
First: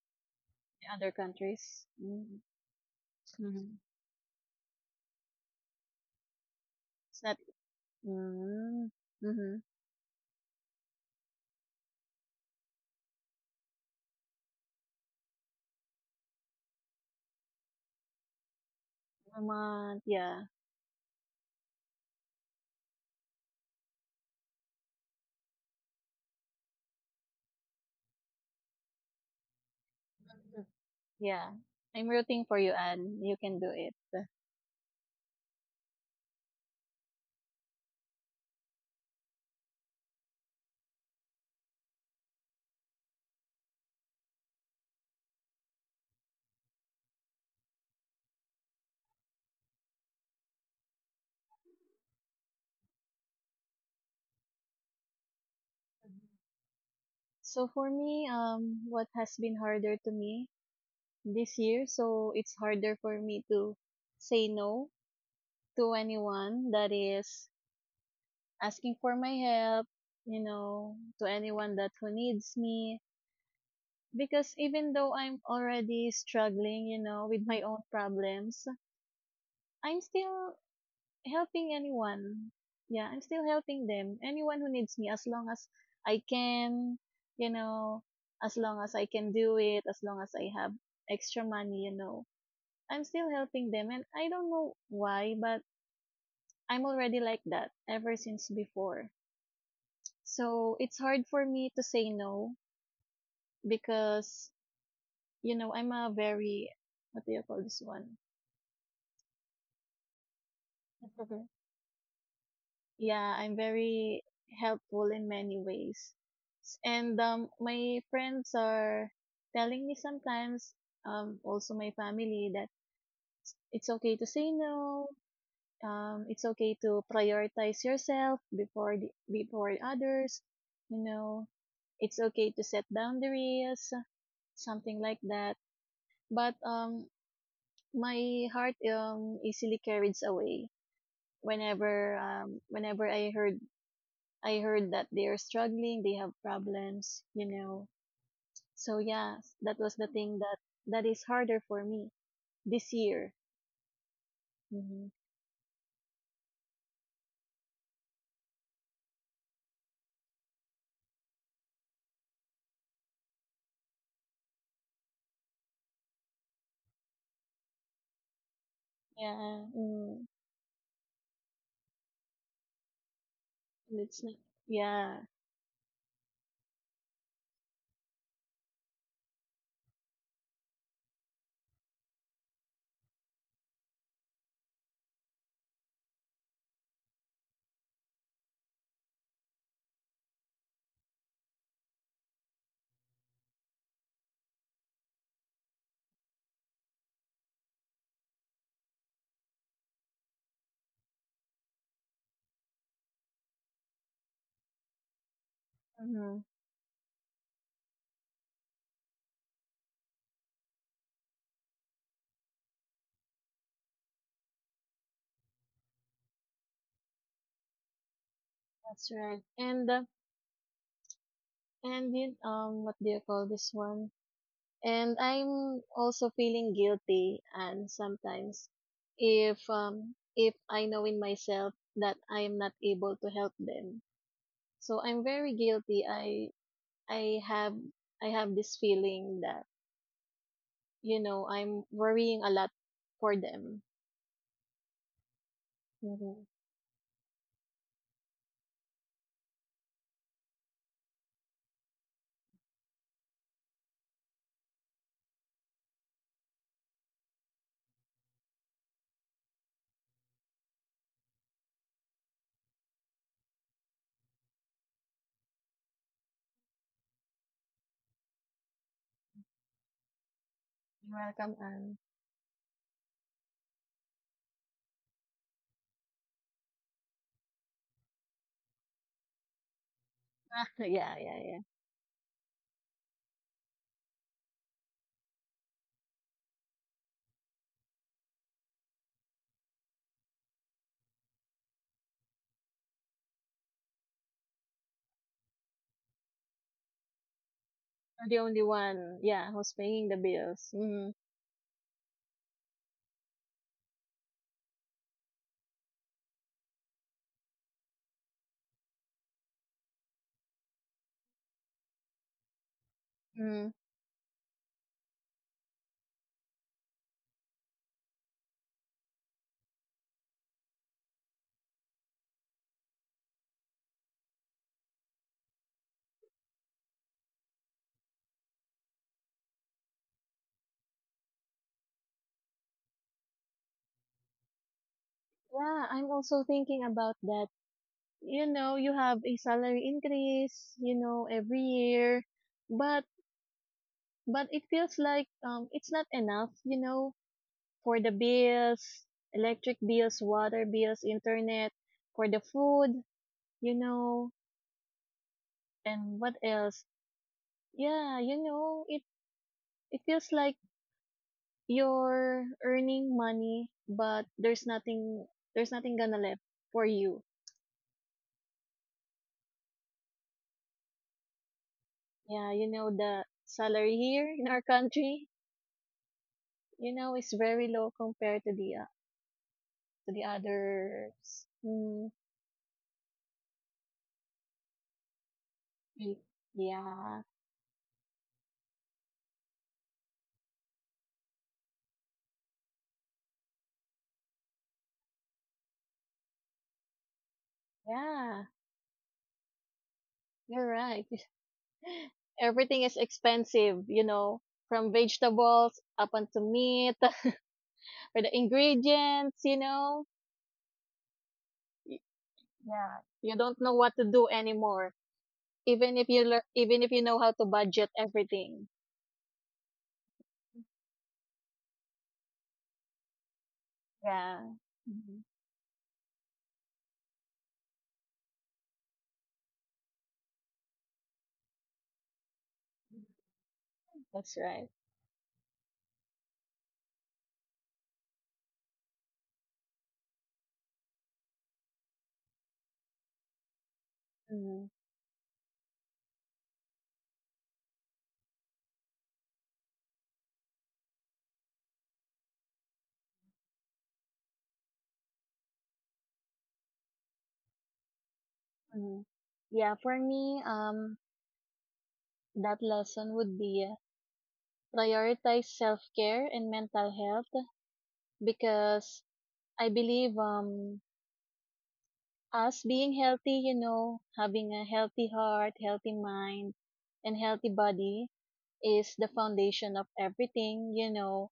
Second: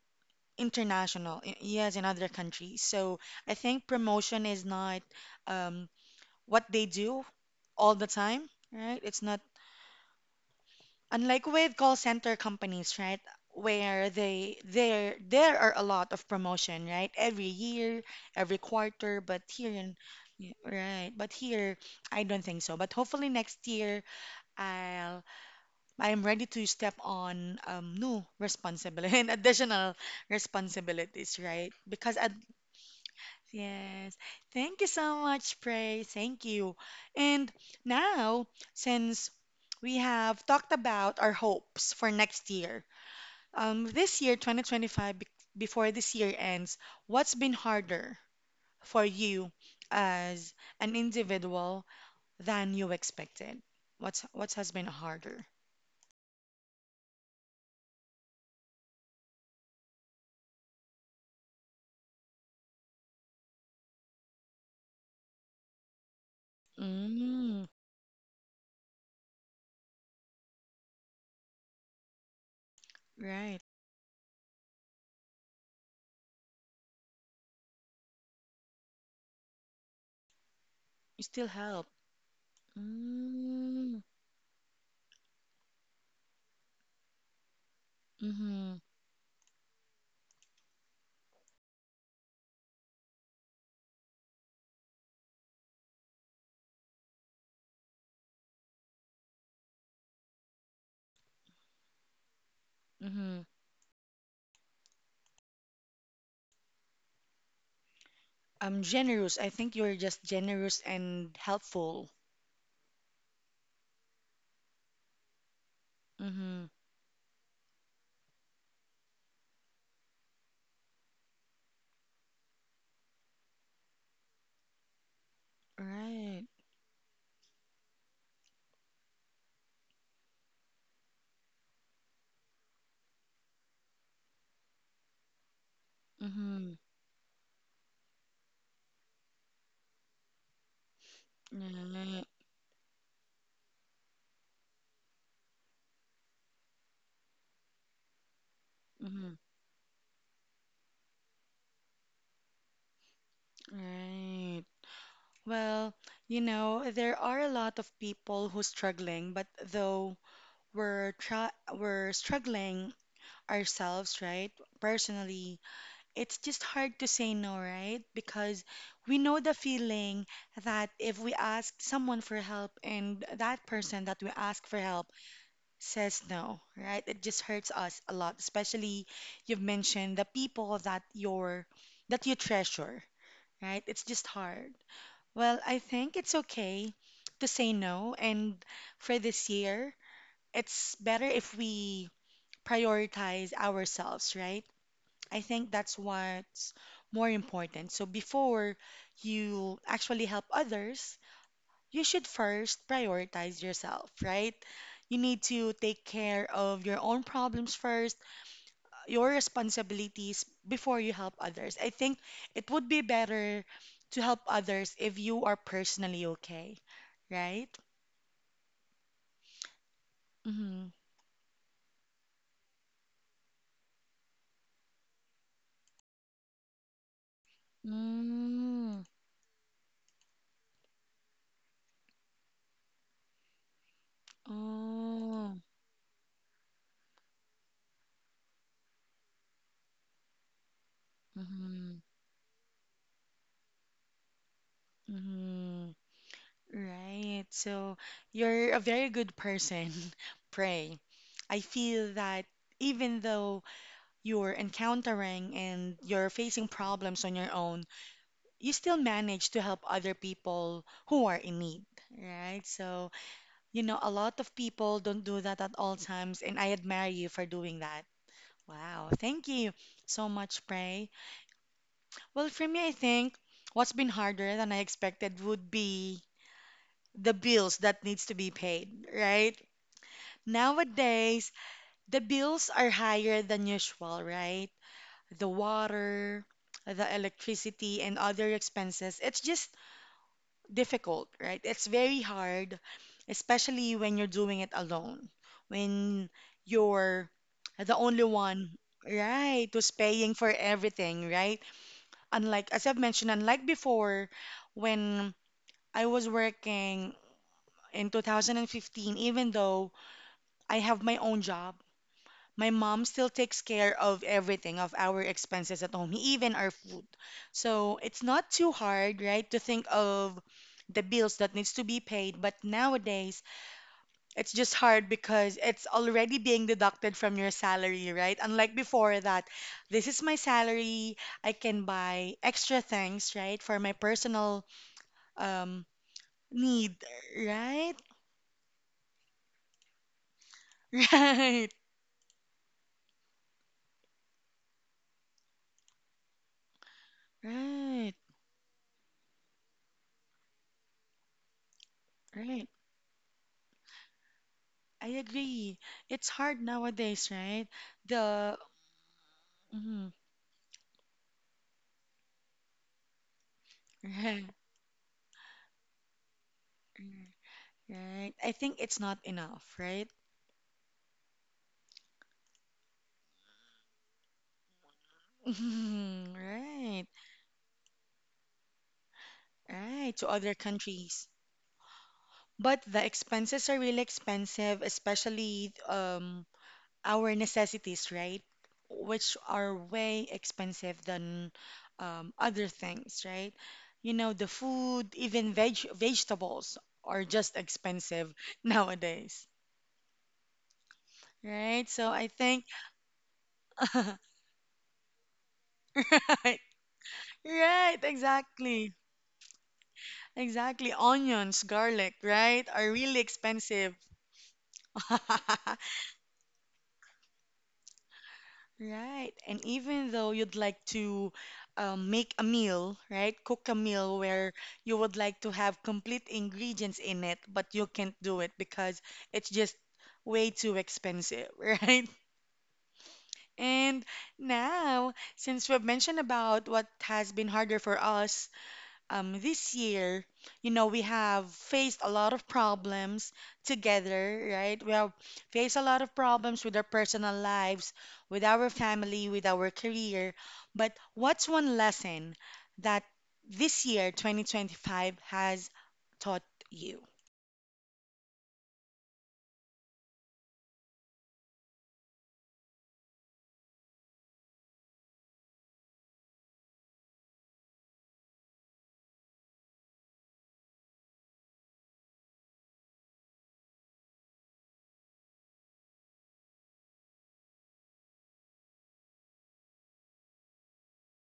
[SPEAKER 2] other
[SPEAKER 1] international
[SPEAKER 2] countries.
[SPEAKER 1] yes in other
[SPEAKER 2] Mm.
[SPEAKER 1] countries. So I
[SPEAKER 2] Mhm.
[SPEAKER 1] think promotion is not um, what they do
[SPEAKER 2] It's not.
[SPEAKER 1] all the time,
[SPEAKER 2] Mm,
[SPEAKER 1] right? It's not
[SPEAKER 2] mhm.
[SPEAKER 1] unlike with call center companies, right, where they there there are a lot of promotion right every year, every quarter,
[SPEAKER 2] A
[SPEAKER 1] but here in,
[SPEAKER 2] month, yeah.
[SPEAKER 1] right, but here I don't think so. But hopefully next year i'll I'm ready to step on new responsibility and additional
[SPEAKER 2] Mhm.
[SPEAKER 1] responsibilities,
[SPEAKER 2] Yeah.
[SPEAKER 1] right?
[SPEAKER 2] I'm
[SPEAKER 1] Because at,
[SPEAKER 2] rooting for you, Anne. You can do it.
[SPEAKER 1] yes. Thank you so much, Pray. Thank you. And now, since we have talked about our hopes for next year, this year, 2025, before this year ends, what's been harder for you as an individual than you expected? What has been harder?
[SPEAKER 2] So for me, what has been harder to me this year, so it's harder for me to say no to anyone that is
[SPEAKER 1] Mm,
[SPEAKER 2] asking for my help, to anyone that who needs me.
[SPEAKER 1] right.
[SPEAKER 2] Because even though I'm already struggling, with my own problems, I'm still
[SPEAKER 1] You still
[SPEAKER 2] helping
[SPEAKER 1] help.
[SPEAKER 2] anyone. Yeah, I'm still helping
[SPEAKER 1] Mm,
[SPEAKER 2] them. Anyone who needs me, as long as I can, you know, as
[SPEAKER 1] mm-hmm,
[SPEAKER 2] long as I can do it, as long as I have extra money, I'm still helping them. And I don't know why, but I'm already like that ever since before. So it's hard for me to say no
[SPEAKER 1] mm-hmm.
[SPEAKER 2] because, I'm a very, what do you call this one?
[SPEAKER 1] I'm generous. I think you're just generous and helpful.
[SPEAKER 2] Yeah, I'm very helpful in many ways.
[SPEAKER 1] Mm-hmm.
[SPEAKER 2] And my friends are telling me sometimes, also my family, that it's okay to say no. It's
[SPEAKER 1] Right.
[SPEAKER 2] okay to prioritize yourself before before others. You know, it's okay to set boundaries, something like that. But
[SPEAKER 1] Mm-hmm.
[SPEAKER 2] um, my heart easily carries away whenever
[SPEAKER 1] Right.
[SPEAKER 2] whenever I heard that they are struggling, they have problems. So yeah,
[SPEAKER 1] Mm-hmm.
[SPEAKER 2] that was the thing that is harder for me this year.
[SPEAKER 1] Right.
[SPEAKER 2] Hmm.
[SPEAKER 1] Well, you know, there are a lot of people who's struggling, but though we're try we're struggling ourselves, right? Personally, it's just hard to say no, right? Because we know the
[SPEAKER 2] Yeah,
[SPEAKER 1] feeling that if we ask someone for help and that
[SPEAKER 2] and
[SPEAKER 1] person
[SPEAKER 2] it's
[SPEAKER 1] that
[SPEAKER 2] not.
[SPEAKER 1] we ask for help
[SPEAKER 2] Yeah.
[SPEAKER 1] says no, right? It just hurts us a lot, especially you've mentioned the people that you're that you treasure, right? It's just hard. Well, I think it's okay to say no, and for this year, it's better if we prioritize ourselves, right? I think that's what's more important. So before you actually help others, you should first prioritize yourself, right? You need to take
[SPEAKER 2] hmm
[SPEAKER 1] care of your own problems first, your responsibilities before you help others. I think it would be better to help others if you are personally okay, right?
[SPEAKER 2] that's right. And uh,
[SPEAKER 1] Mm-hmm.
[SPEAKER 2] and you, what do you call this one? And I'm also feeling guilty, and sometimes
[SPEAKER 1] Mm.
[SPEAKER 2] if I know in myself that I am not able to help them, so I'm very
[SPEAKER 1] Oh.
[SPEAKER 2] guilty. I have I have this feeling that I'm
[SPEAKER 1] Mm-hmm.
[SPEAKER 2] worrying a lot for them.
[SPEAKER 1] Mm-hmm.
[SPEAKER 2] Hmm.
[SPEAKER 1] Right. So you're a very good person. Pray. I feel that even though you're encountering and you're facing problems on your own, you still manage to help other people who are in need, right? So, you know, a lot of people don't do that at all times, and I admire you for doing that. Wow, thank you so much, Pray.
[SPEAKER 2] You're welcome, Anne.
[SPEAKER 1] Well, for me, I think what's been harder than I expected would be the bills that needs to be paid, right?
[SPEAKER 2] Yeah, yeah,
[SPEAKER 1] Nowadays,
[SPEAKER 2] yeah.
[SPEAKER 1] the bills are higher than usual, right? The water, the electricity, and other expenses, it's just difficult, right? It's very hard, especially when you're doing it alone, when you're the only
[SPEAKER 2] You're the only
[SPEAKER 1] one,
[SPEAKER 2] one, yeah,
[SPEAKER 1] right,
[SPEAKER 2] who's
[SPEAKER 1] who's
[SPEAKER 2] paying the
[SPEAKER 1] paying for
[SPEAKER 2] bills. Hmm.
[SPEAKER 1] everything, right? Unlike, as I've mentioned, unlike before, when I was working in 2015, even though I have my own job, my mom still takes
[SPEAKER 2] Hmm.
[SPEAKER 1] care of everything of our expenses at home, even our food. So it's not too hard, right, to think of the bills that needs to be paid, but nowadays it's just hard because it's already being deducted from your salary, right? Unlike before that this is my salary, I can buy extra things, right, for my personal
[SPEAKER 2] Yeah,
[SPEAKER 1] um
[SPEAKER 2] I'm also thinking
[SPEAKER 1] need,
[SPEAKER 2] about that.
[SPEAKER 1] right?
[SPEAKER 2] You have a salary increase, every year, but but it feels like it's not enough,
[SPEAKER 1] Right.
[SPEAKER 2] for the
[SPEAKER 1] Right.
[SPEAKER 2] bills, electric bills, water bills, internet, for the
[SPEAKER 1] Right.
[SPEAKER 2] food, you know
[SPEAKER 1] I agree.
[SPEAKER 2] And
[SPEAKER 1] It's
[SPEAKER 2] what
[SPEAKER 1] hard
[SPEAKER 2] else?
[SPEAKER 1] nowadays, right?
[SPEAKER 2] Yeah,
[SPEAKER 1] The
[SPEAKER 2] it
[SPEAKER 1] mhm,
[SPEAKER 2] feels like you're earning money, but
[SPEAKER 1] right,
[SPEAKER 2] there's nothing gonna left for you.
[SPEAKER 1] right. I think it's not enough, right?
[SPEAKER 2] Yeah, you know the salary here in our country,
[SPEAKER 1] Mhm, right,
[SPEAKER 2] is very low compared to the uh, to
[SPEAKER 1] right.
[SPEAKER 2] the
[SPEAKER 1] To other countries,
[SPEAKER 2] others. Mm,
[SPEAKER 1] but the expenses are really expensive, especially
[SPEAKER 2] y- yeah,
[SPEAKER 1] our necessities, right? Which are way expensive than other things, right? You know, the food, even vegetables are just expensive
[SPEAKER 2] yeah,
[SPEAKER 1] nowadays.
[SPEAKER 2] you're right.
[SPEAKER 1] Right. So I think,
[SPEAKER 2] Everything is expensive, from vegetables up unto
[SPEAKER 1] right,
[SPEAKER 2] meat
[SPEAKER 1] right,
[SPEAKER 2] or the
[SPEAKER 1] exactly,
[SPEAKER 2] ingredients.
[SPEAKER 1] exactly. Onions, garlic, right, are
[SPEAKER 2] Yeah,
[SPEAKER 1] really
[SPEAKER 2] you don't know what
[SPEAKER 1] expensive.
[SPEAKER 2] to do anymore. Even if you learn, even if you know how to budget everything.
[SPEAKER 1] Right. And even though you'd like to make a meal, right, cook a meal
[SPEAKER 2] Yeah.
[SPEAKER 1] where you would
[SPEAKER 2] hmm
[SPEAKER 1] like to have complete ingredients in it, but you can't do it because it's just way too expensive, right? And
[SPEAKER 2] that's right.
[SPEAKER 1] now, since we've mentioned about what has been harder for us this year, you know, we have faced a lot of problems together,
[SPEAKER 2] Hmm.
[SPEAKER 1] right? We have faced a lot of problems with our personal lives, with our family, with our career. But what's one lesson that this year, 2025, has taught you?
[SPEAKER 2] Hmm. Yeah, for me, that lesson would be prioritize self care and mental health because I believe us being healthy, having a healthy heart, healthy mind, and healthy body is the foundation of everything.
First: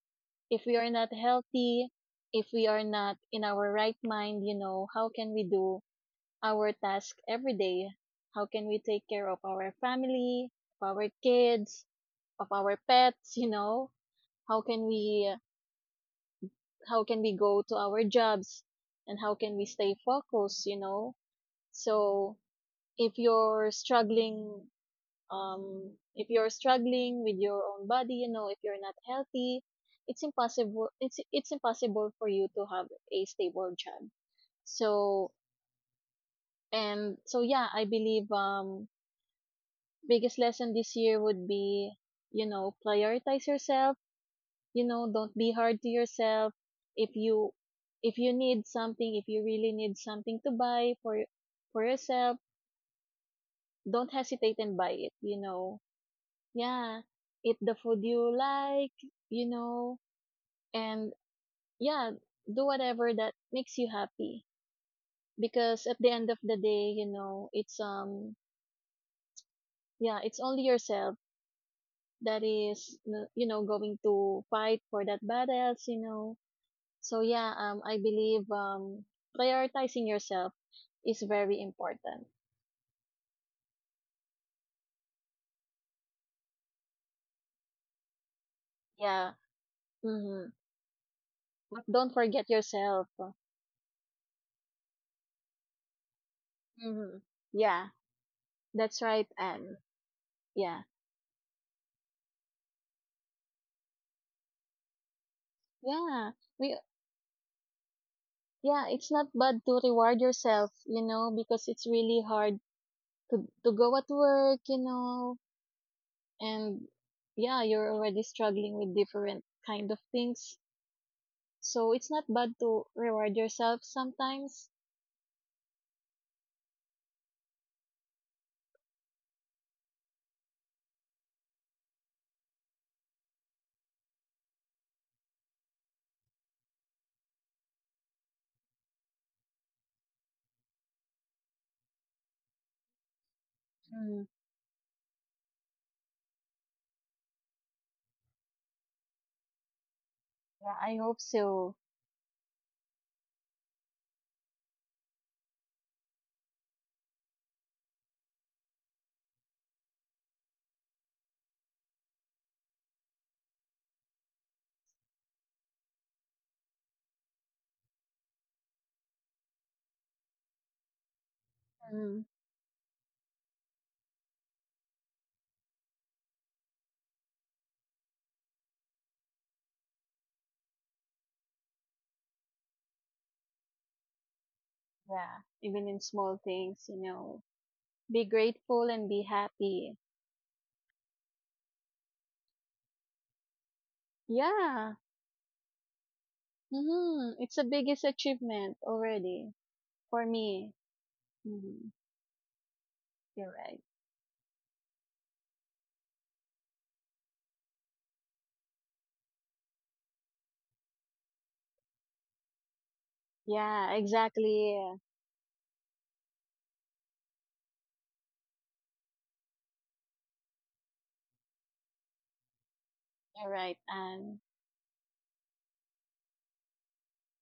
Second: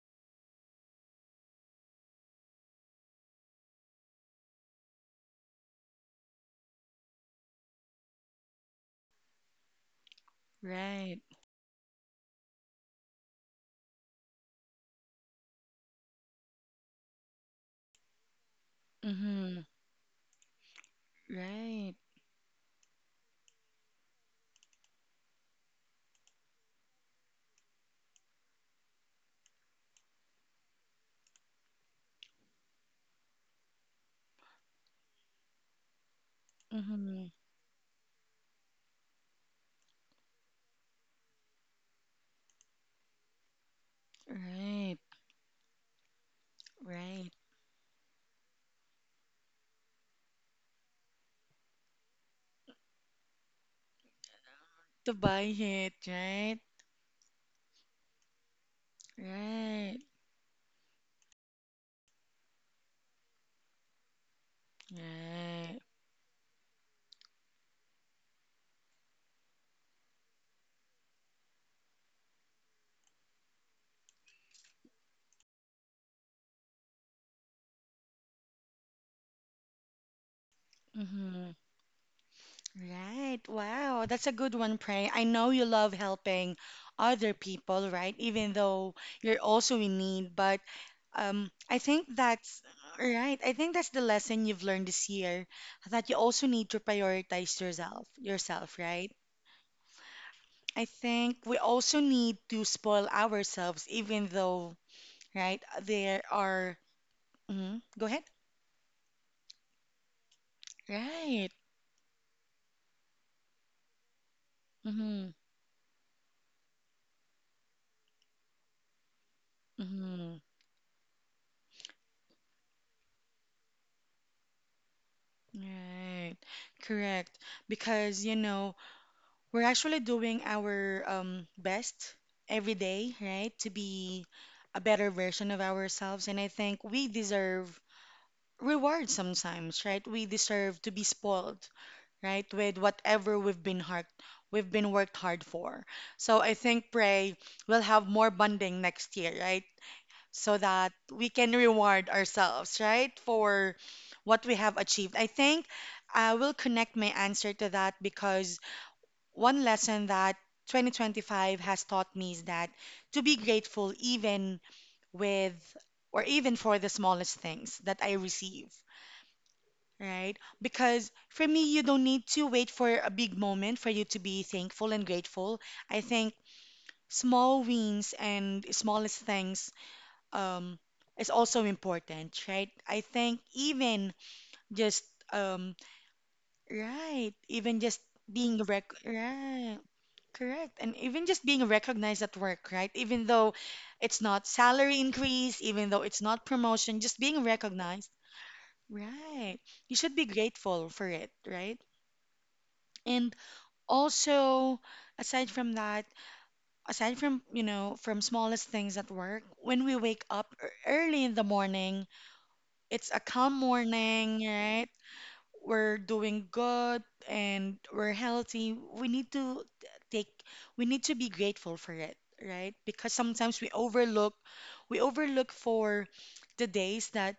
[SPEAKER 2] If we are not healthy, if we are not in our right mind, how can we do our task every day? How can we take care of our family, of our
[SPEAKER 1] Right.
[SPEAKER 2] kids, of our pets, you know? How can we how can we go to our jobs, and how can
[SPEAKER 1] Mm-hmm.
[SPEAKER 2] we stay focused, you know?
[SPEAKER 1] Right.
[SPEAKER 2] So if you're struggling with your own body, if you're not healthy, it's impossible for you to have a stable job. So, and
[SPEAKER 1] Mm-hmm.
[SPEAKER 2] so, yeah, I believe biggest lesson this year would be, prioritize yourself,
[SPEAKER 1] Right.
[SPEAKER 2] don't be hard to yourself. if
[SPEAKER 1] Right.
[SPEAKER 2] you if you need something, if you really need something to buy for yourself, don't hesitate and buy it
[SPEAKER 1] To
[SPEAKER 2] you
[SPEAKER 1] buy
[SPEAKER 2] know
[SPEAKER 1] it, right?
[SPEAKER 2] Yeah, eat the food you like, you know,
[SPEAKER 1] Right.
[SPEAKER 2] and yeah, do whatever that makes you happy.
[SPEAKER 1] Right.
[SPEAKER 2] Because at the end of the day, it's only yourself that is going to fight for that battles. So yeah, I believe prioritizing yourself is
[SPEAKER 1] Mm-hmm.
[SPEAKER 2] very important.
[SPEAKER 1] Right. Wow. That's a good one, Pray. I know you love helping other people, right? Even though
[SPEAKER 2] Yeah.
[SPEAKER 1] you're also in need.
[SPEAKER 2] Mhm.
[SPEAKER 1] But I
[SPEAKER 2] But
[SPEAKER 1] think
[SPEAKER 2] don't forget
[SPEAKER 1] that's
[SPEAKER 2] yourself.
[SPEAKER 1] right. I think that's the lesson you've learned this year, that you also need to
[SPEAKER 2] Mhm.
[SPEAKER 1] prioritize
[SPEAKER 2] Yeah,
[SPEAKER 1] yourself, yourself,
[SPEAKER 2] that's
[SPEAKER 1] right?
[SPEAKER 2] right, Anne. Yeah.
[SPEAKER 1] I think we also need to spoil ourselves, even though, right, there
[SPEAKER 2] Yeah. We
[SPEAKER 1] are. Hmm. Go ahead.
[SPEAKER 2] Yeah, it's not bad to reward yourself,
[SPEAKER 1] Right.
[SPEAKER 2] because it's really hard to go at work,
[SPEAKER 1] Mm-hmm.
[SPEAKER 2] and yeah, you're already struggling with different kind of
[SPEAKER 1] Mm-hmm.
[SPEAKER 2] things. So it's not bad to reward yourself sometimes.
[SPEAKER 1] Right. Correct. Because, you know, we're actually doing our best every day, right, to be a better version of ourselves. And I think we deserve reward sometimes, right? We deserve to be spoiled, right, with whatever we've been hard,
[SPEAKER 2] Mm,
[SPEAKER 1] we've been worked hard for. So I think pray we'll have more bonding next year, right, so
[SPEAKER 2] yeah, I
[SPEAKER 1] that
[SPEAKER 2] hope
[SPEAKER 1] we can
[SPEAKER 2] so.
[SPEAKER 1] reward ourselves, right, for what we have achieved. I think I will connect my answer to that because one lesson that 2025 has taught me is that to be grateful even with or even for the smallest things that I receive, right? Because for me, you don't
[SPEAKER 2] Mm,
[SPEAKER 1] need to wait for a big moment for you to be thankful and grateful. I think small wins and smallest things um, is also important, right? I think even just
[SPEAKER 2] yeah,
[SPEAKER 1] um,
[SPEAKER 2] even in small things,
[SPEAKER 1] right, even just
[SPEAKER 2] be grateful and be
[SPEAKER 1] right.
[SPEAKER 2] happy.
[SPEAKER 1] Correct. And even just being recognized at work, right? Even though it's not
[SPEAKER 2] Yeah,
[SPEAKER 1] salary increase, even though it's not promotion, just
[SPEAKER 2] mm-hmm.
[SPEAKER 1] being
[SPEAKER 2] It's the biggest
[SPEAKER 1] recognized,
[SPEAKER 2] achievement already
[SPEAKER 1] right? You should
[SPEAKER 2] for
[SPEAKER 1] be
[SPEAKER 2] me.
[SPEAKER 1] grateful for it, right?
[SPEAKER 2] Mm-hmm.
[SPEAKER 1] And
[SPEAKER 2] You're right.
[SPEAKER 1] also, aside from that, aside from, you know, from smallest things at work, when we wake up early in the morning, it's a calm
[SPEAKER 2] Yeah,
[SPEAKER 1] morning,
[SPEAKER 2] exactly.
[SPEAKER 1] right? We're doing good and we're healthy, we need to take, we need to be grateful for it, right? Because
[SPEAKER 2] You're
[SPEAKER 1] sometimes
[SPEAKER 2] right, and
[SPEAKER 1] we overlook for the days that,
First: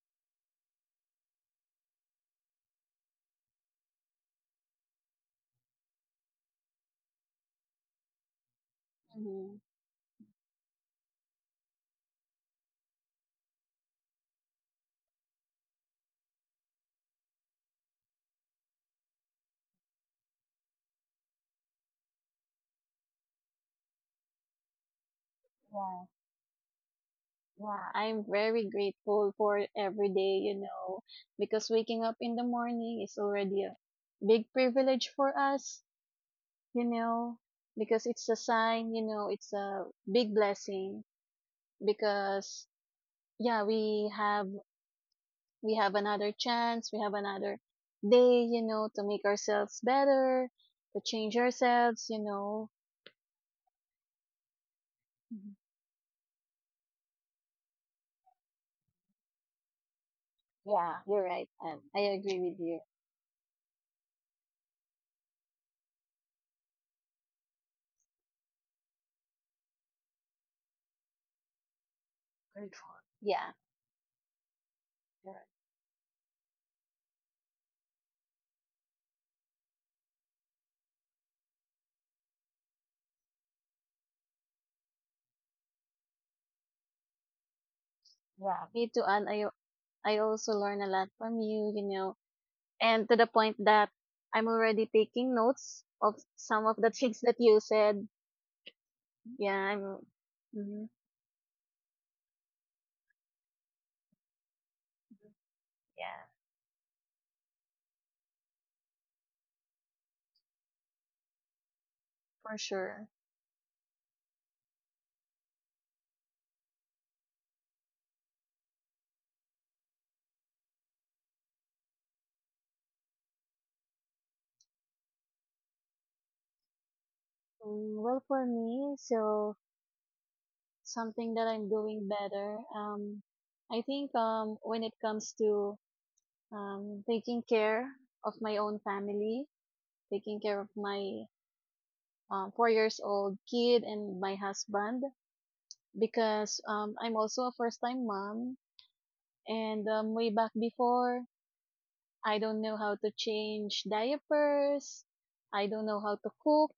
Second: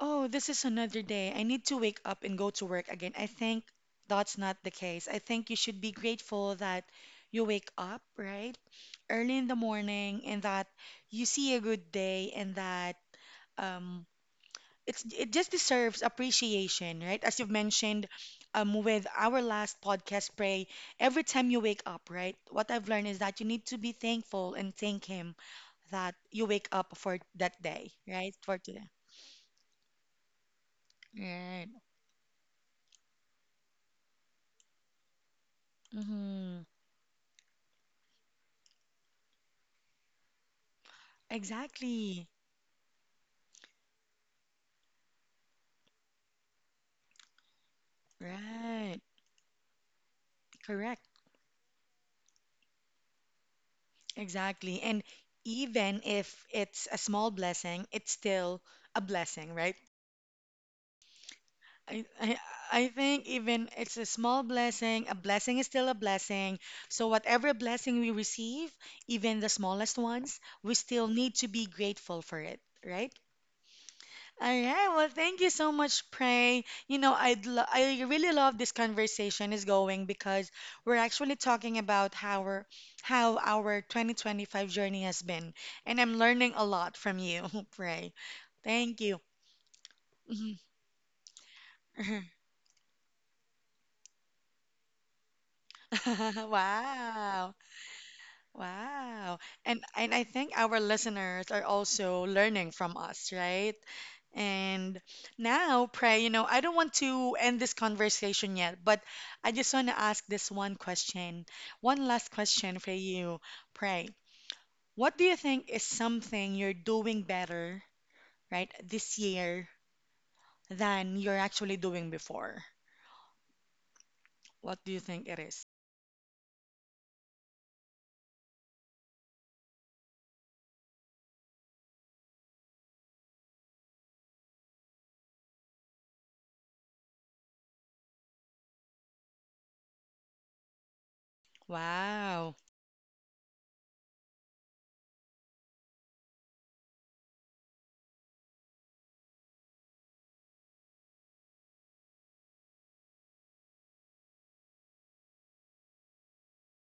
[SPEAKER 1] oh, this is another day. I need to wake up and go to work again. I think that's not the case. I think you should be grateful that you wake up, right? Early in the
[SPEAKER 2] hmm
[SPEAKER 1] morning and that you see a good day and that um, it's it just deserves appreciation, right? As you've mentioned, with our last podcast, pray every time you wake up, right? What I've learned is that you need to be thankful and thank Him
[SPEAKER 2] yeah,
[SPEAKER 1] that you wake up for that day,
[SPEAKER 2] yeah. I'm
[SPEAKER 1] right? For
[SPEAKER 2] very
[SPEAKER 1] today,
[SPEAKER 2] grateful for every day,
[SPEAKER 1] right?
[SPEAKER 2] because waking up in the morning is already a big privilege for us,
[SPEAKER 1] Hmm.
[SPEAKER 2] you know, because it's a sign, it's a big blessing
[SPEAKER 1] Exactly,
[SPEAKER 2] because yeah, we have another chance, we have another day,
[SPEAKER 1] right?
[SPEAKER 2] to make ourselves better, to
[SPEAKER 1] Correct,
[SPEAKER 2] change ourselves.
[SPEAKER 1] exactly. And
[SPEAKER 2] Mhm.
[SPEAKER 1] even if it's a small blessing, it's still a blessing, right?
[SPEAKER 2] Yeah, you're right, and I
[SPEAKER 1] I,
[SPEAKER 2] agree with you.
[SPEAKER 1] I think even it's a small blessing, a blessing is still a blessing. So whatever blessing we receive, even the smallest ones, we still need to be grateful for it,
[SPEAKER 2] Grateful.
[SPEAKER 1] right?
[SPEAKER 2] Yeah.
[SPEAKER 1] All right. Well, thank you so much, Pray. You know, I really love this conversation is going because we're actually talking about how our 2025 journey has been, and I'm learning a lot from you, Pray.
[SPEAKER 2] Yeah, me
[SPEAKER 1] Thank
[SPEAKER 2] too,
[SPEAKER 1] you.
[SPEAKER 2] and I also
[SPEAKER 1] Mhm.
[SPEAKER 2] learn a lot from you, and to the point that I'm already taking notes of some of the things that
[SPEAKER 1] Wow.
[SPEAKER 2] you said.
[SPEAKER 1] Wow.
[SPEAKER 2] Yeah,
[SPEAKER 1] And
[SPEAKER 2] I'm.
[SPEAKER 1] and I think our
[SPEAKER 2] Hmm.
[SPEAKER 1] listeners are also learning from us, right? And now, Pray,
[SPEAKER 2] Yeah,
[SPEAKER 1] you know, I don't want to end this conversation yet, but I just want to ask this one question, one last
[SPEAKER 2] for
[SPEAKER 1] question for
[SPEAKER 2] sure.
[SPEAKER 1] you, Pray. What do you think is something you're doing better, right, this year than you're actually doing before? What do you think it is?
[SPEAKER 2] Mm. Well, for me, so something that I'm doing better. I think when it comes to taking care of my own family, taking care of my
[SPEAKER 1] Wow.
[SPEAKER 2] 4-year-old kid and my husband. Because I'm also a first time mom. And way back before, I don't know how to change diapers. I don't know how to cook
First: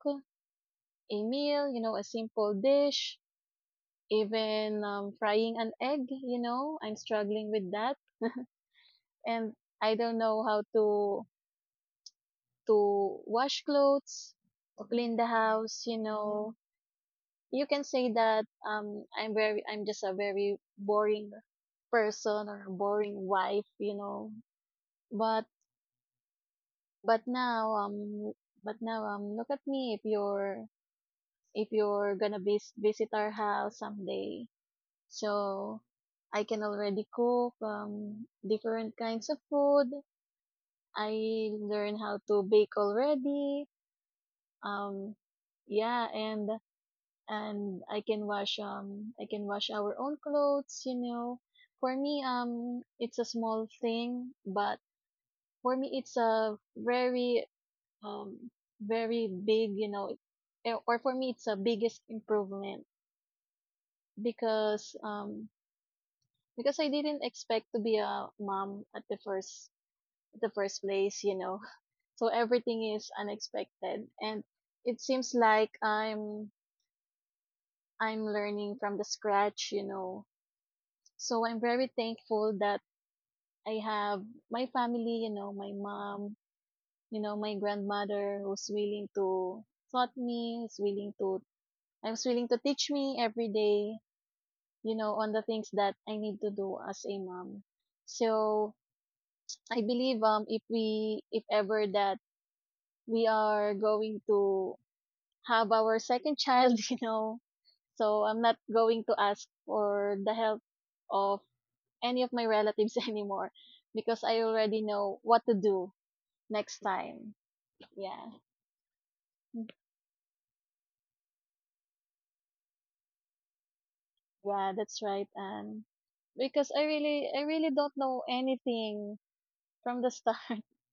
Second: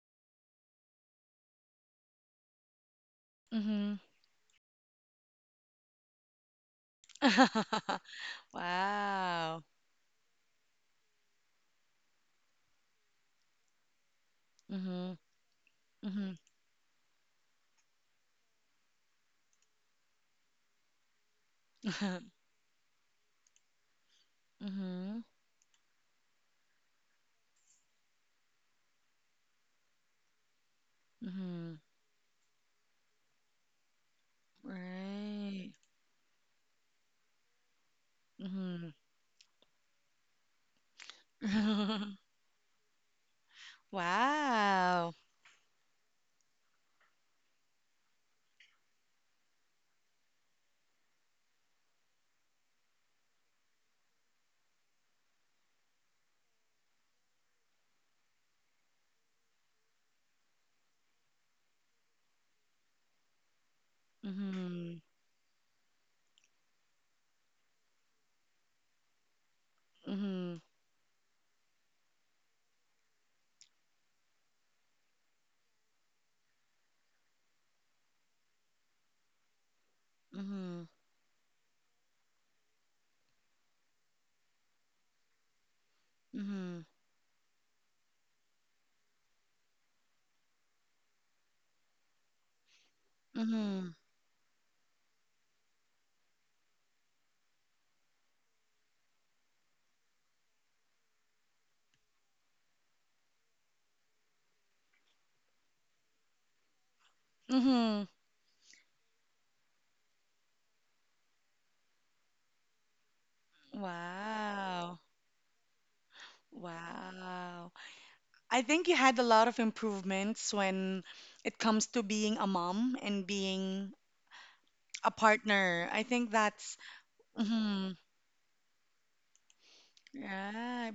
[SPEAKER 2] a meal, a simple dish,
[SPEAKER 1] Mm-hmm.
[SPEAKER 2] even frying an egg, I'm struggling with that. And
[SPEAKER 1] Wow.
[SPEAKER 2] I don't know how to wash clothes, to clean
[SPEAKER 1] Mm-hmm.
[SPEAKER 2] the house, you
[SPEAKER 1] Mm-hmm.
[SPEAKER 2] know. You can say that I'm just a very boring person or boring wife.
[SPEAKER 1] Mm-hmm.
[SPEAKER 2] But but now but now look at me, if
[SPEAKER 1] Mm-hmm.
[SPEAKER 2] you're gonna visit our house someday.
[SPEAKER 1] Right.
[SPEAKER 2] So I can already cook
[SPEAKER 1] Mm-hmm.
[SPEAKER 2] different kinds of food. I learn how to bake already.
[SPEAKER 1] Wow.
[SPEAKER 2] Um yeah, and I can wash I can wash our own clothes. For me, it's a small thing, but for me it's a very, um very big, or for me it's a biggest improvement because
[SPEAKER 1] Mm-hmm.
[SPEAKER 2] um because I didn't expect to be a mom at the first,
[SPEAKER 1] Mm-hmm.
[SPEAKER 2] place. So everything is unexpected, and it seems like I'm learning from the scratch.
[SPEAKER 1] Mm-hmm.
[SPEAKER 2] So I'm very thankful that I have my family, my mom,
[SPEAKER 1] Mm-hmm.
[SPEAKER 2] my grandmother who's willing to taught me is willing to I was willing to teach me every
[SPEAKER 1] Mm-hmm.
[SPEAKER 2] day, on the things that I need to do as a mom. So I believe if ever that we are going to have our second child,
[SPEAKER 1] Mm-hmm.
[SPEAKER 2] so I'm not going to ask for the help of any of my relatives anymore, because I already
[SPEAKER 1] Wow.
[SPEAKER 2] know what to do next time.
[SPEAKER 1] Wow.
[SPEAKER 2] Yeah.
[SPEAKER 1] I think you had a lot of improvements when it comes to being a mom and being
[SPEAKER 2] Yeah, that's
[SPEAKER 1] a
[SPEAKER 2] right. And
[SPEAKER 1] partner. I think
[SPEAKER 2] because
[SPEAKER 1] that's
[SPEAKER 2] I really
[SPEAKER 1] mm-hmm.
[SPEAKER 2] don't know anything from the start.
[SPEAKER 1] Right.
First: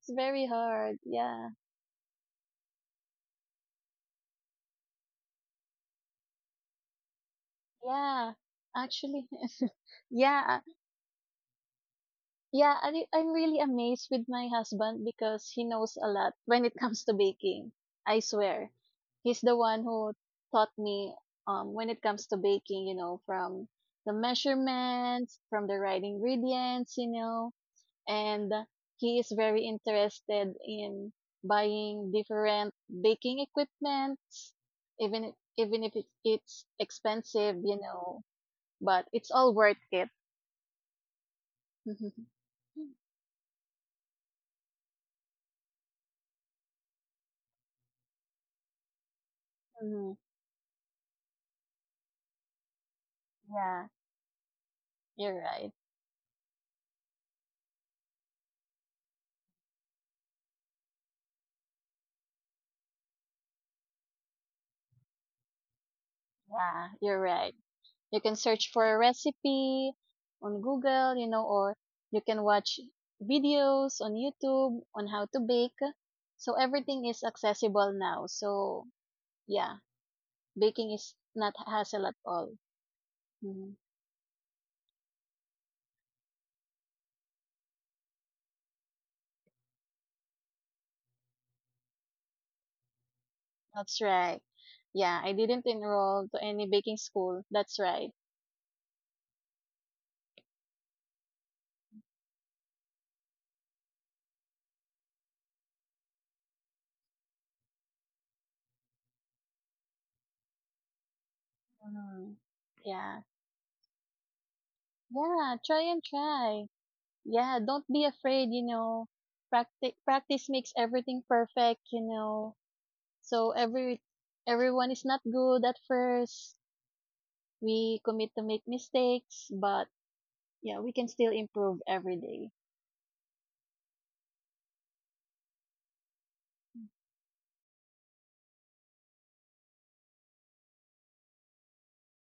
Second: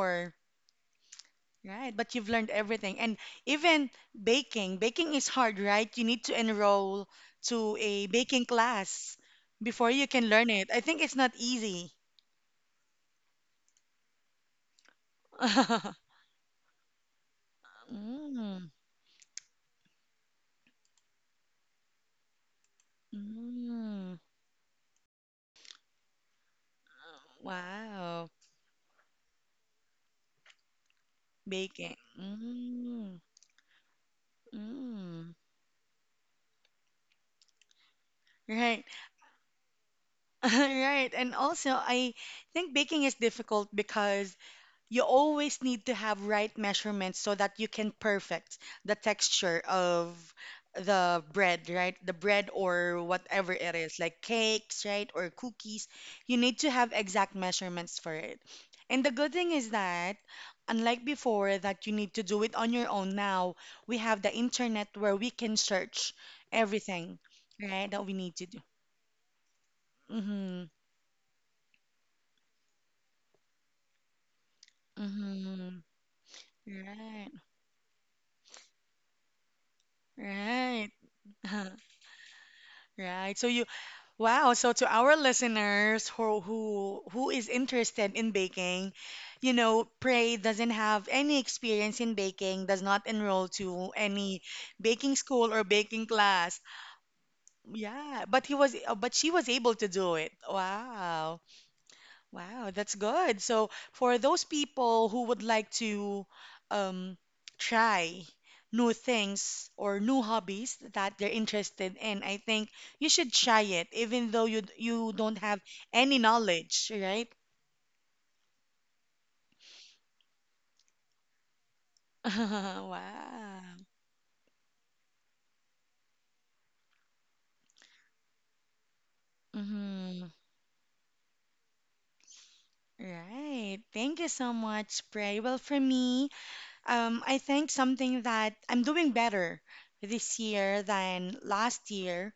[SPEAKER 2] It's very hard. Yeah.
[SPEAKER 1] Right, but you've learned everything. And even baking, baking is hard, right? You need to enroll to a
[SPEAKER 2] Yeah.
[SPEAKER 1] baking class
[SPEAKER 2] Actually,
[SPEAKER 1] before you can learn
[SPEAKER 2] yeah.
[SPEAKER 1] it. I think it's not easy.
[SPEAKER 2] Yeah. I'm really amazed with my husband because he knows a lot when it comes to baking. I
[SPEAKER 1] Mm,
[SPEAKER 2] swear. He's the one who taught me, when it comes to baking, from the
[SPEAKER 1] mm,
[SPEAKER 2] measurements, from the right ingredients.
[SPEAKER 1] wow,
[SPEAKER 2] And he is very interested in
[SPEAKER 1] baking.
[SPEAKER 2] buying different
[SPEAKER 1] Mm,
[SPEAKER 2] baking equipments, even
[SPEAKER 1] mm.
[SPEAKER 2] if- even if it's expensive,
[SPEAKER 1] Right,
[SPEAKER 2] but it's all worth it.
[SPEAKER 1] right. And also, I think baking is difficult because you always need to have right measurements so that you can perfect the texture of
[SPEAKER 2] Mhm.
[SPEAKER 1] the bread, right? The bread or whatever it
[SPEAKER 2] Yeah,
[SPEAKER 1] is, like cakes, right? Or
[SPEAKER 2] you're right.
[SPEAKER 1] cookies. You need to have exact measurements for it. And the good thing is that, unlike before, that you need to do it on your own now, we have the internet where we can search
[SPEAKER 2] Yeah,
[SPEAKER 1] everything,
[SPEAKER 2] you're right.
[SPEAKER 1] right? That we
[SPEAKER 2] You can
[SPEAKER 1] need to do.
[SPEAKER 2] search for a recipe on
[SPEAKER 1] Mm-hmm.
[SPEAKER 2] Google, or you can watch videos on YouTube on how to bake,
[SPEAKER 1] Mm-hmm.
[SPEAKER 2] so everything is
[SPEAKER 1] Right.
[SPEAKER 2] accessible now. So yeah, baking
[SPEAKER 1] Right.
[SPEAKER 2] is not hassle at all.
[SPEAKER 1] Right. So you.
[SPEAKER 2] Mhm.
[SPEAKER 1] Wow, so to our listeners who who is interested in baking, you know, pray doesn't have any experience in baking, does not enroll to
[SPEAKER 2] That's right.
[SPEAKER 1] any baking
[SPEAKER 2] Yeah, I
[SPEAKER 1] school
[SPEAKER 2] didn't
[SPEAKER 1] or baking
[SPEAKER 2] enroll to
[SPEAKER 1] class.
[SPEAKER 2] any baking school. That's right.
[SPEAKER 1] Yeah, but he was but she was able to do it. Wow. Wow, that's good. So, for those people who would like to um, try new things or new hobbies that they're interested in, I
[SPEAKER 2] Mhm.
[SPEAKER 1] think you
[SPEAKER 2] Yeah.
[SPEAKER 1] should try it, even though you don't
[SPEAKER 2] Yeah,
[SPEAKER 1] have
[SPEAKER 2] try and
[SPEAKER 1] any
[SPEAKER 2] try.
[SPEAKER 1] knowledge, right?
[SPEAKER 2] Yeah, don't be afraid. Practice, practice makes everything perfect, you know. So
[SPEAKER 1] Wow.
[SPEAKER 2] everyone is not good at first. We commit to make mistakes, but
[SPEAKER 1] Hmm.
[SPEAKER 2] yeah, we can still improve every day.
[SPEAKER 1] Right. Thank you so much, Pray. Well, for me, I think something that I'm doing better this year than last year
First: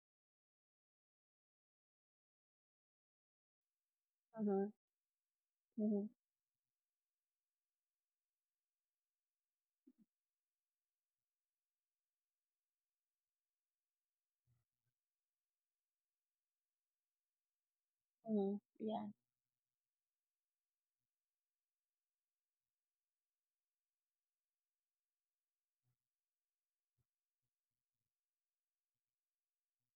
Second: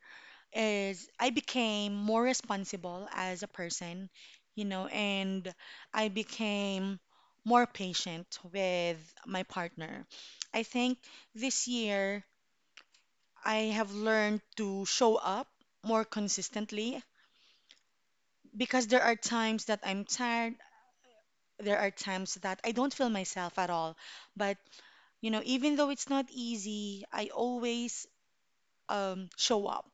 [SPEAKER 1] is I became more responsible as a person, you
[SPEAKER 2] Mm-hmm.
[SPEAKER 1] know, and
[SPEAKER 2] Mm-hmm.
[SPEAKER 1] I became more patient with my partner. I think this year I have learned to show up more consistently
[SPEAKER 2] Mm-hmm.
[SPEAKER 1] because there
[SPEAKER 2] Yeah.
[SPEAKER 1] are times that I'm tired. There are times that I don't feel myself at all. But, you know, even though it's not easy, I always show up.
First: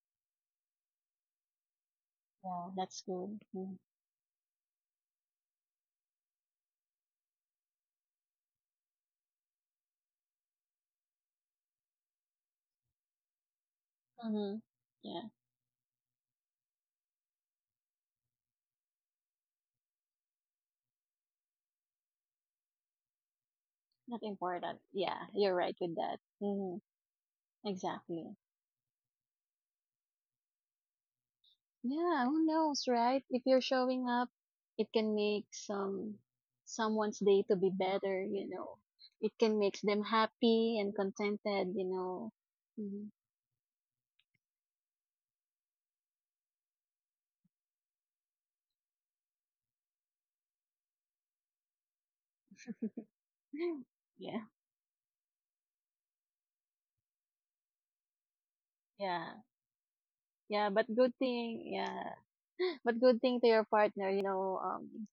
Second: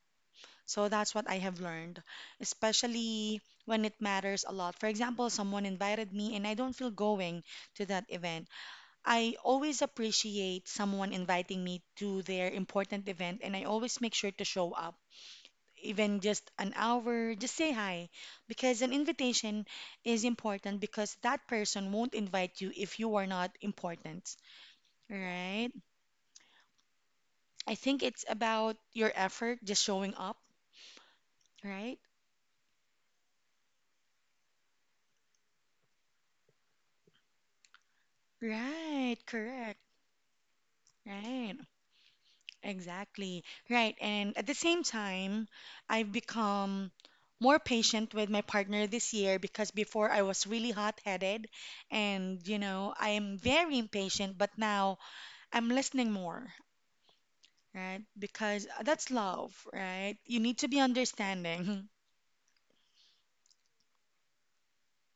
[SPEAKER 1] So that's what I have learned,
[SPEAKER 2] Yeah, that's good.
[SPEAKER 1] especially
[SPEAKER 2] Mm-hmm.
[SPEAKER 1] when it matters a lot. For example, someone invited me and I don't feel going to that event. I always appreciate someone inviting me to their important event and I always make sure to
[SPEAKER 2] Mm-hmm.
[SPEAKER 1] show up.
[SPEAKER 2] Yeah.
[SPEAKER 1] Even just an hour, just say hi because an invitation is important because that person won't invite you if you are not
[SPEAKER 2] Not
[SPEAKER 1] important,
[SPEAKER 2] important. Yeah, you're
[SPEAKER 1] right?
[SPEAKER 2] right with that. Hmm.
[SPEAKER 1] I think it's
[SPEAKER 2] Exactly.
[SPEAKER 1] about your effort, just showing up, right?
[SPEAKER 2] Yeah, who knows, right? If you're showing up, it can make someone's day to be better.
[SPEAKER 1] Right,
[SPEAKER 2] It can
[SPEAKER 1] correct.
[SPEAKER 2] make them happy and
[SPEAKER 1] Right,
[SPEAKER 2] contented. Hmm.
[SPEAKER 1] exactly. Right. And at the same time, I've become more patient with my partner this year because before I was really hot-headed and, you know, I am very impatient,
[SPEAKER 2] Yeah,
[SPEAKER 1] but now I'm listening more, right? Because that's
[SPEAKER 2] yeah,
[SPEAKER 1] love, right? You need to
[SPEAKER 2] yeah.
[SPEAKER 1] be
[SPEAKER 2] But good thing,
[SPEAKER 1] understanding.
[SPEAKER 2] yeah. But good thing to your partner,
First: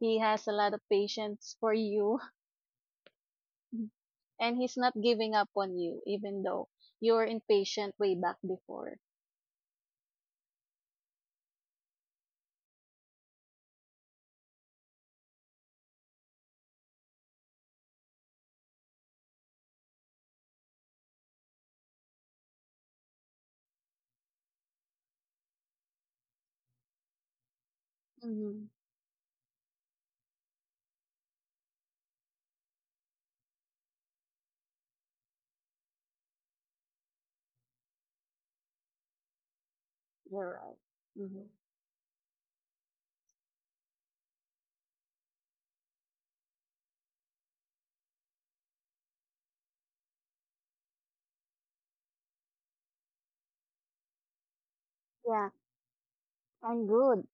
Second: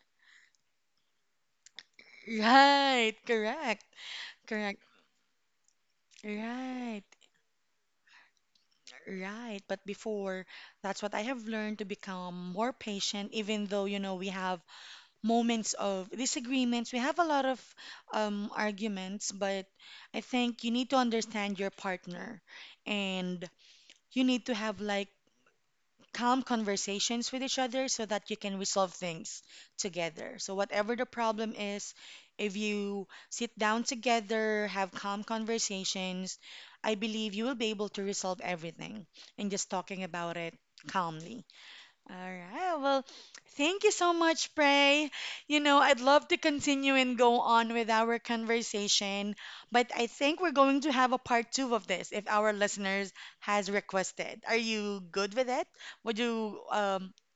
[SPEAKER 2] he has a lot of patience for you,
[SPEAKER 1] Right, correct,
[SPEAKER 2] and he's
[SPEAKER 1] correct.
[SPEAKER 2] not giving up on you, even though
[SPEAKER 1] Right,
[SPEAKER 2] you were impatient way back before.
[SPEAKER 1] right. But before, that's what I have learned to become more patient, even though, you know, we have moments of disagreements. We have a lot of arguments, but I think you need to understand your partner and you need to have like calm conversations with each other so that you can
[SPEAKER 2] Mm-hmm.
[SPEAKER 1] resolve things together. So, whatever the problem is, if you sit down together, have calm conversations, I believe you will be able to resolve everything and just talking about it
[SPEAKER 2] You're right.
[SPEAKER 1] calmly.
[SPEAKER 2] Mm-hmm.
[SPEAKER 1] All right. Well, thank you so much, Pray. You know, I'd love to continue and go on with our conversation, but I think we're going to have a part two of this if our listeners has requested. Are you good with
[SPEAKER 2] Yeah,
[SPEAKER 1] it? Would you
[SPEAKER 2] I'm good.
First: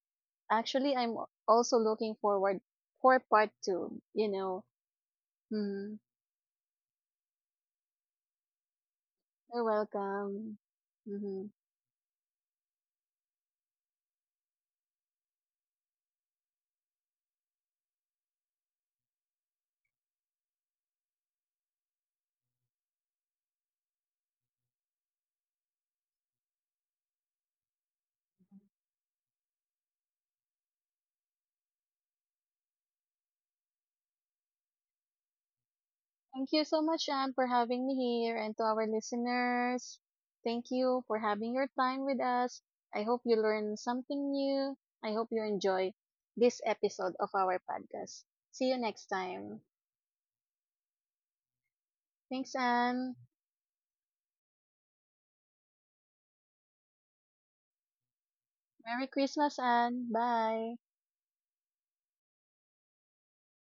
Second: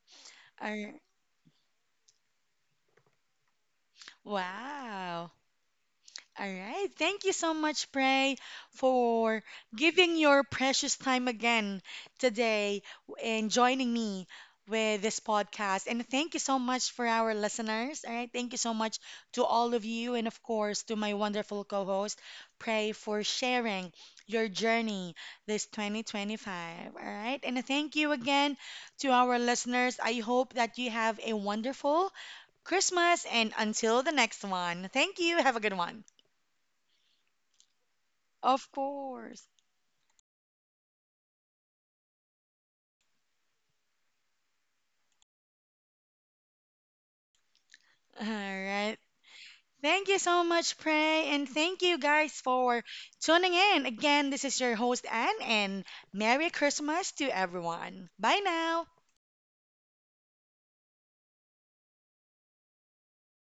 [SPEAKER 1] are
[SPEAKER 2] Actually, I'm also looking forward for part two.
[SPEAKER 1] wow.
[SPEAKER 2] Mm-hmm.
[SPEAKER 1] All right. Thank you so much, Pray, for
[SPEAKER 2] You're
[SPEAKER 1] giving your
[SPEAKER 2] welcome.
[SPEAKER 1] precious time
[SPEAKER 2] Mm-hmm.
[SPEAKER 1] again today and joining me with this podcast. And thank you so much for our listeners. All right. Thank you so much to all of you. And of course, to my wonderful co host, Pray, for sharing your journey this 2025. All right. And thank you again to our listeners. I hope that you have a wonderful Christmas. And until the next one, thank you. Have a good one.
[SPEAKER 2] Thank you so much, Anne, for having me here and to
[SPEAKER 1] Of
[SPEAKER 2] our
[SPEAKER 1] course.
[SPEAKER 2] listeners. Thank you for having your time with us. I hope you learn something new. I hope you enjoy this episode of our podcast.
[SPEAKER 1] All
[SPEAKER 2] See you
[SPEAKER 1] right.
[SPEAKER 2] next time.
[SPEAKER 1] Thank you so much, Prey, and thank you guys
[SPEAKER 2] Thanks,
[SPEAKER 1] for
[SPEAKER 2] Anne.
[SPEAKER 1] tuning in. Again, this is your host, Anne, and Merry Christmas to everyone. Bye now.
[SPEAKER 2] Merry Christmas, Anne. Bye.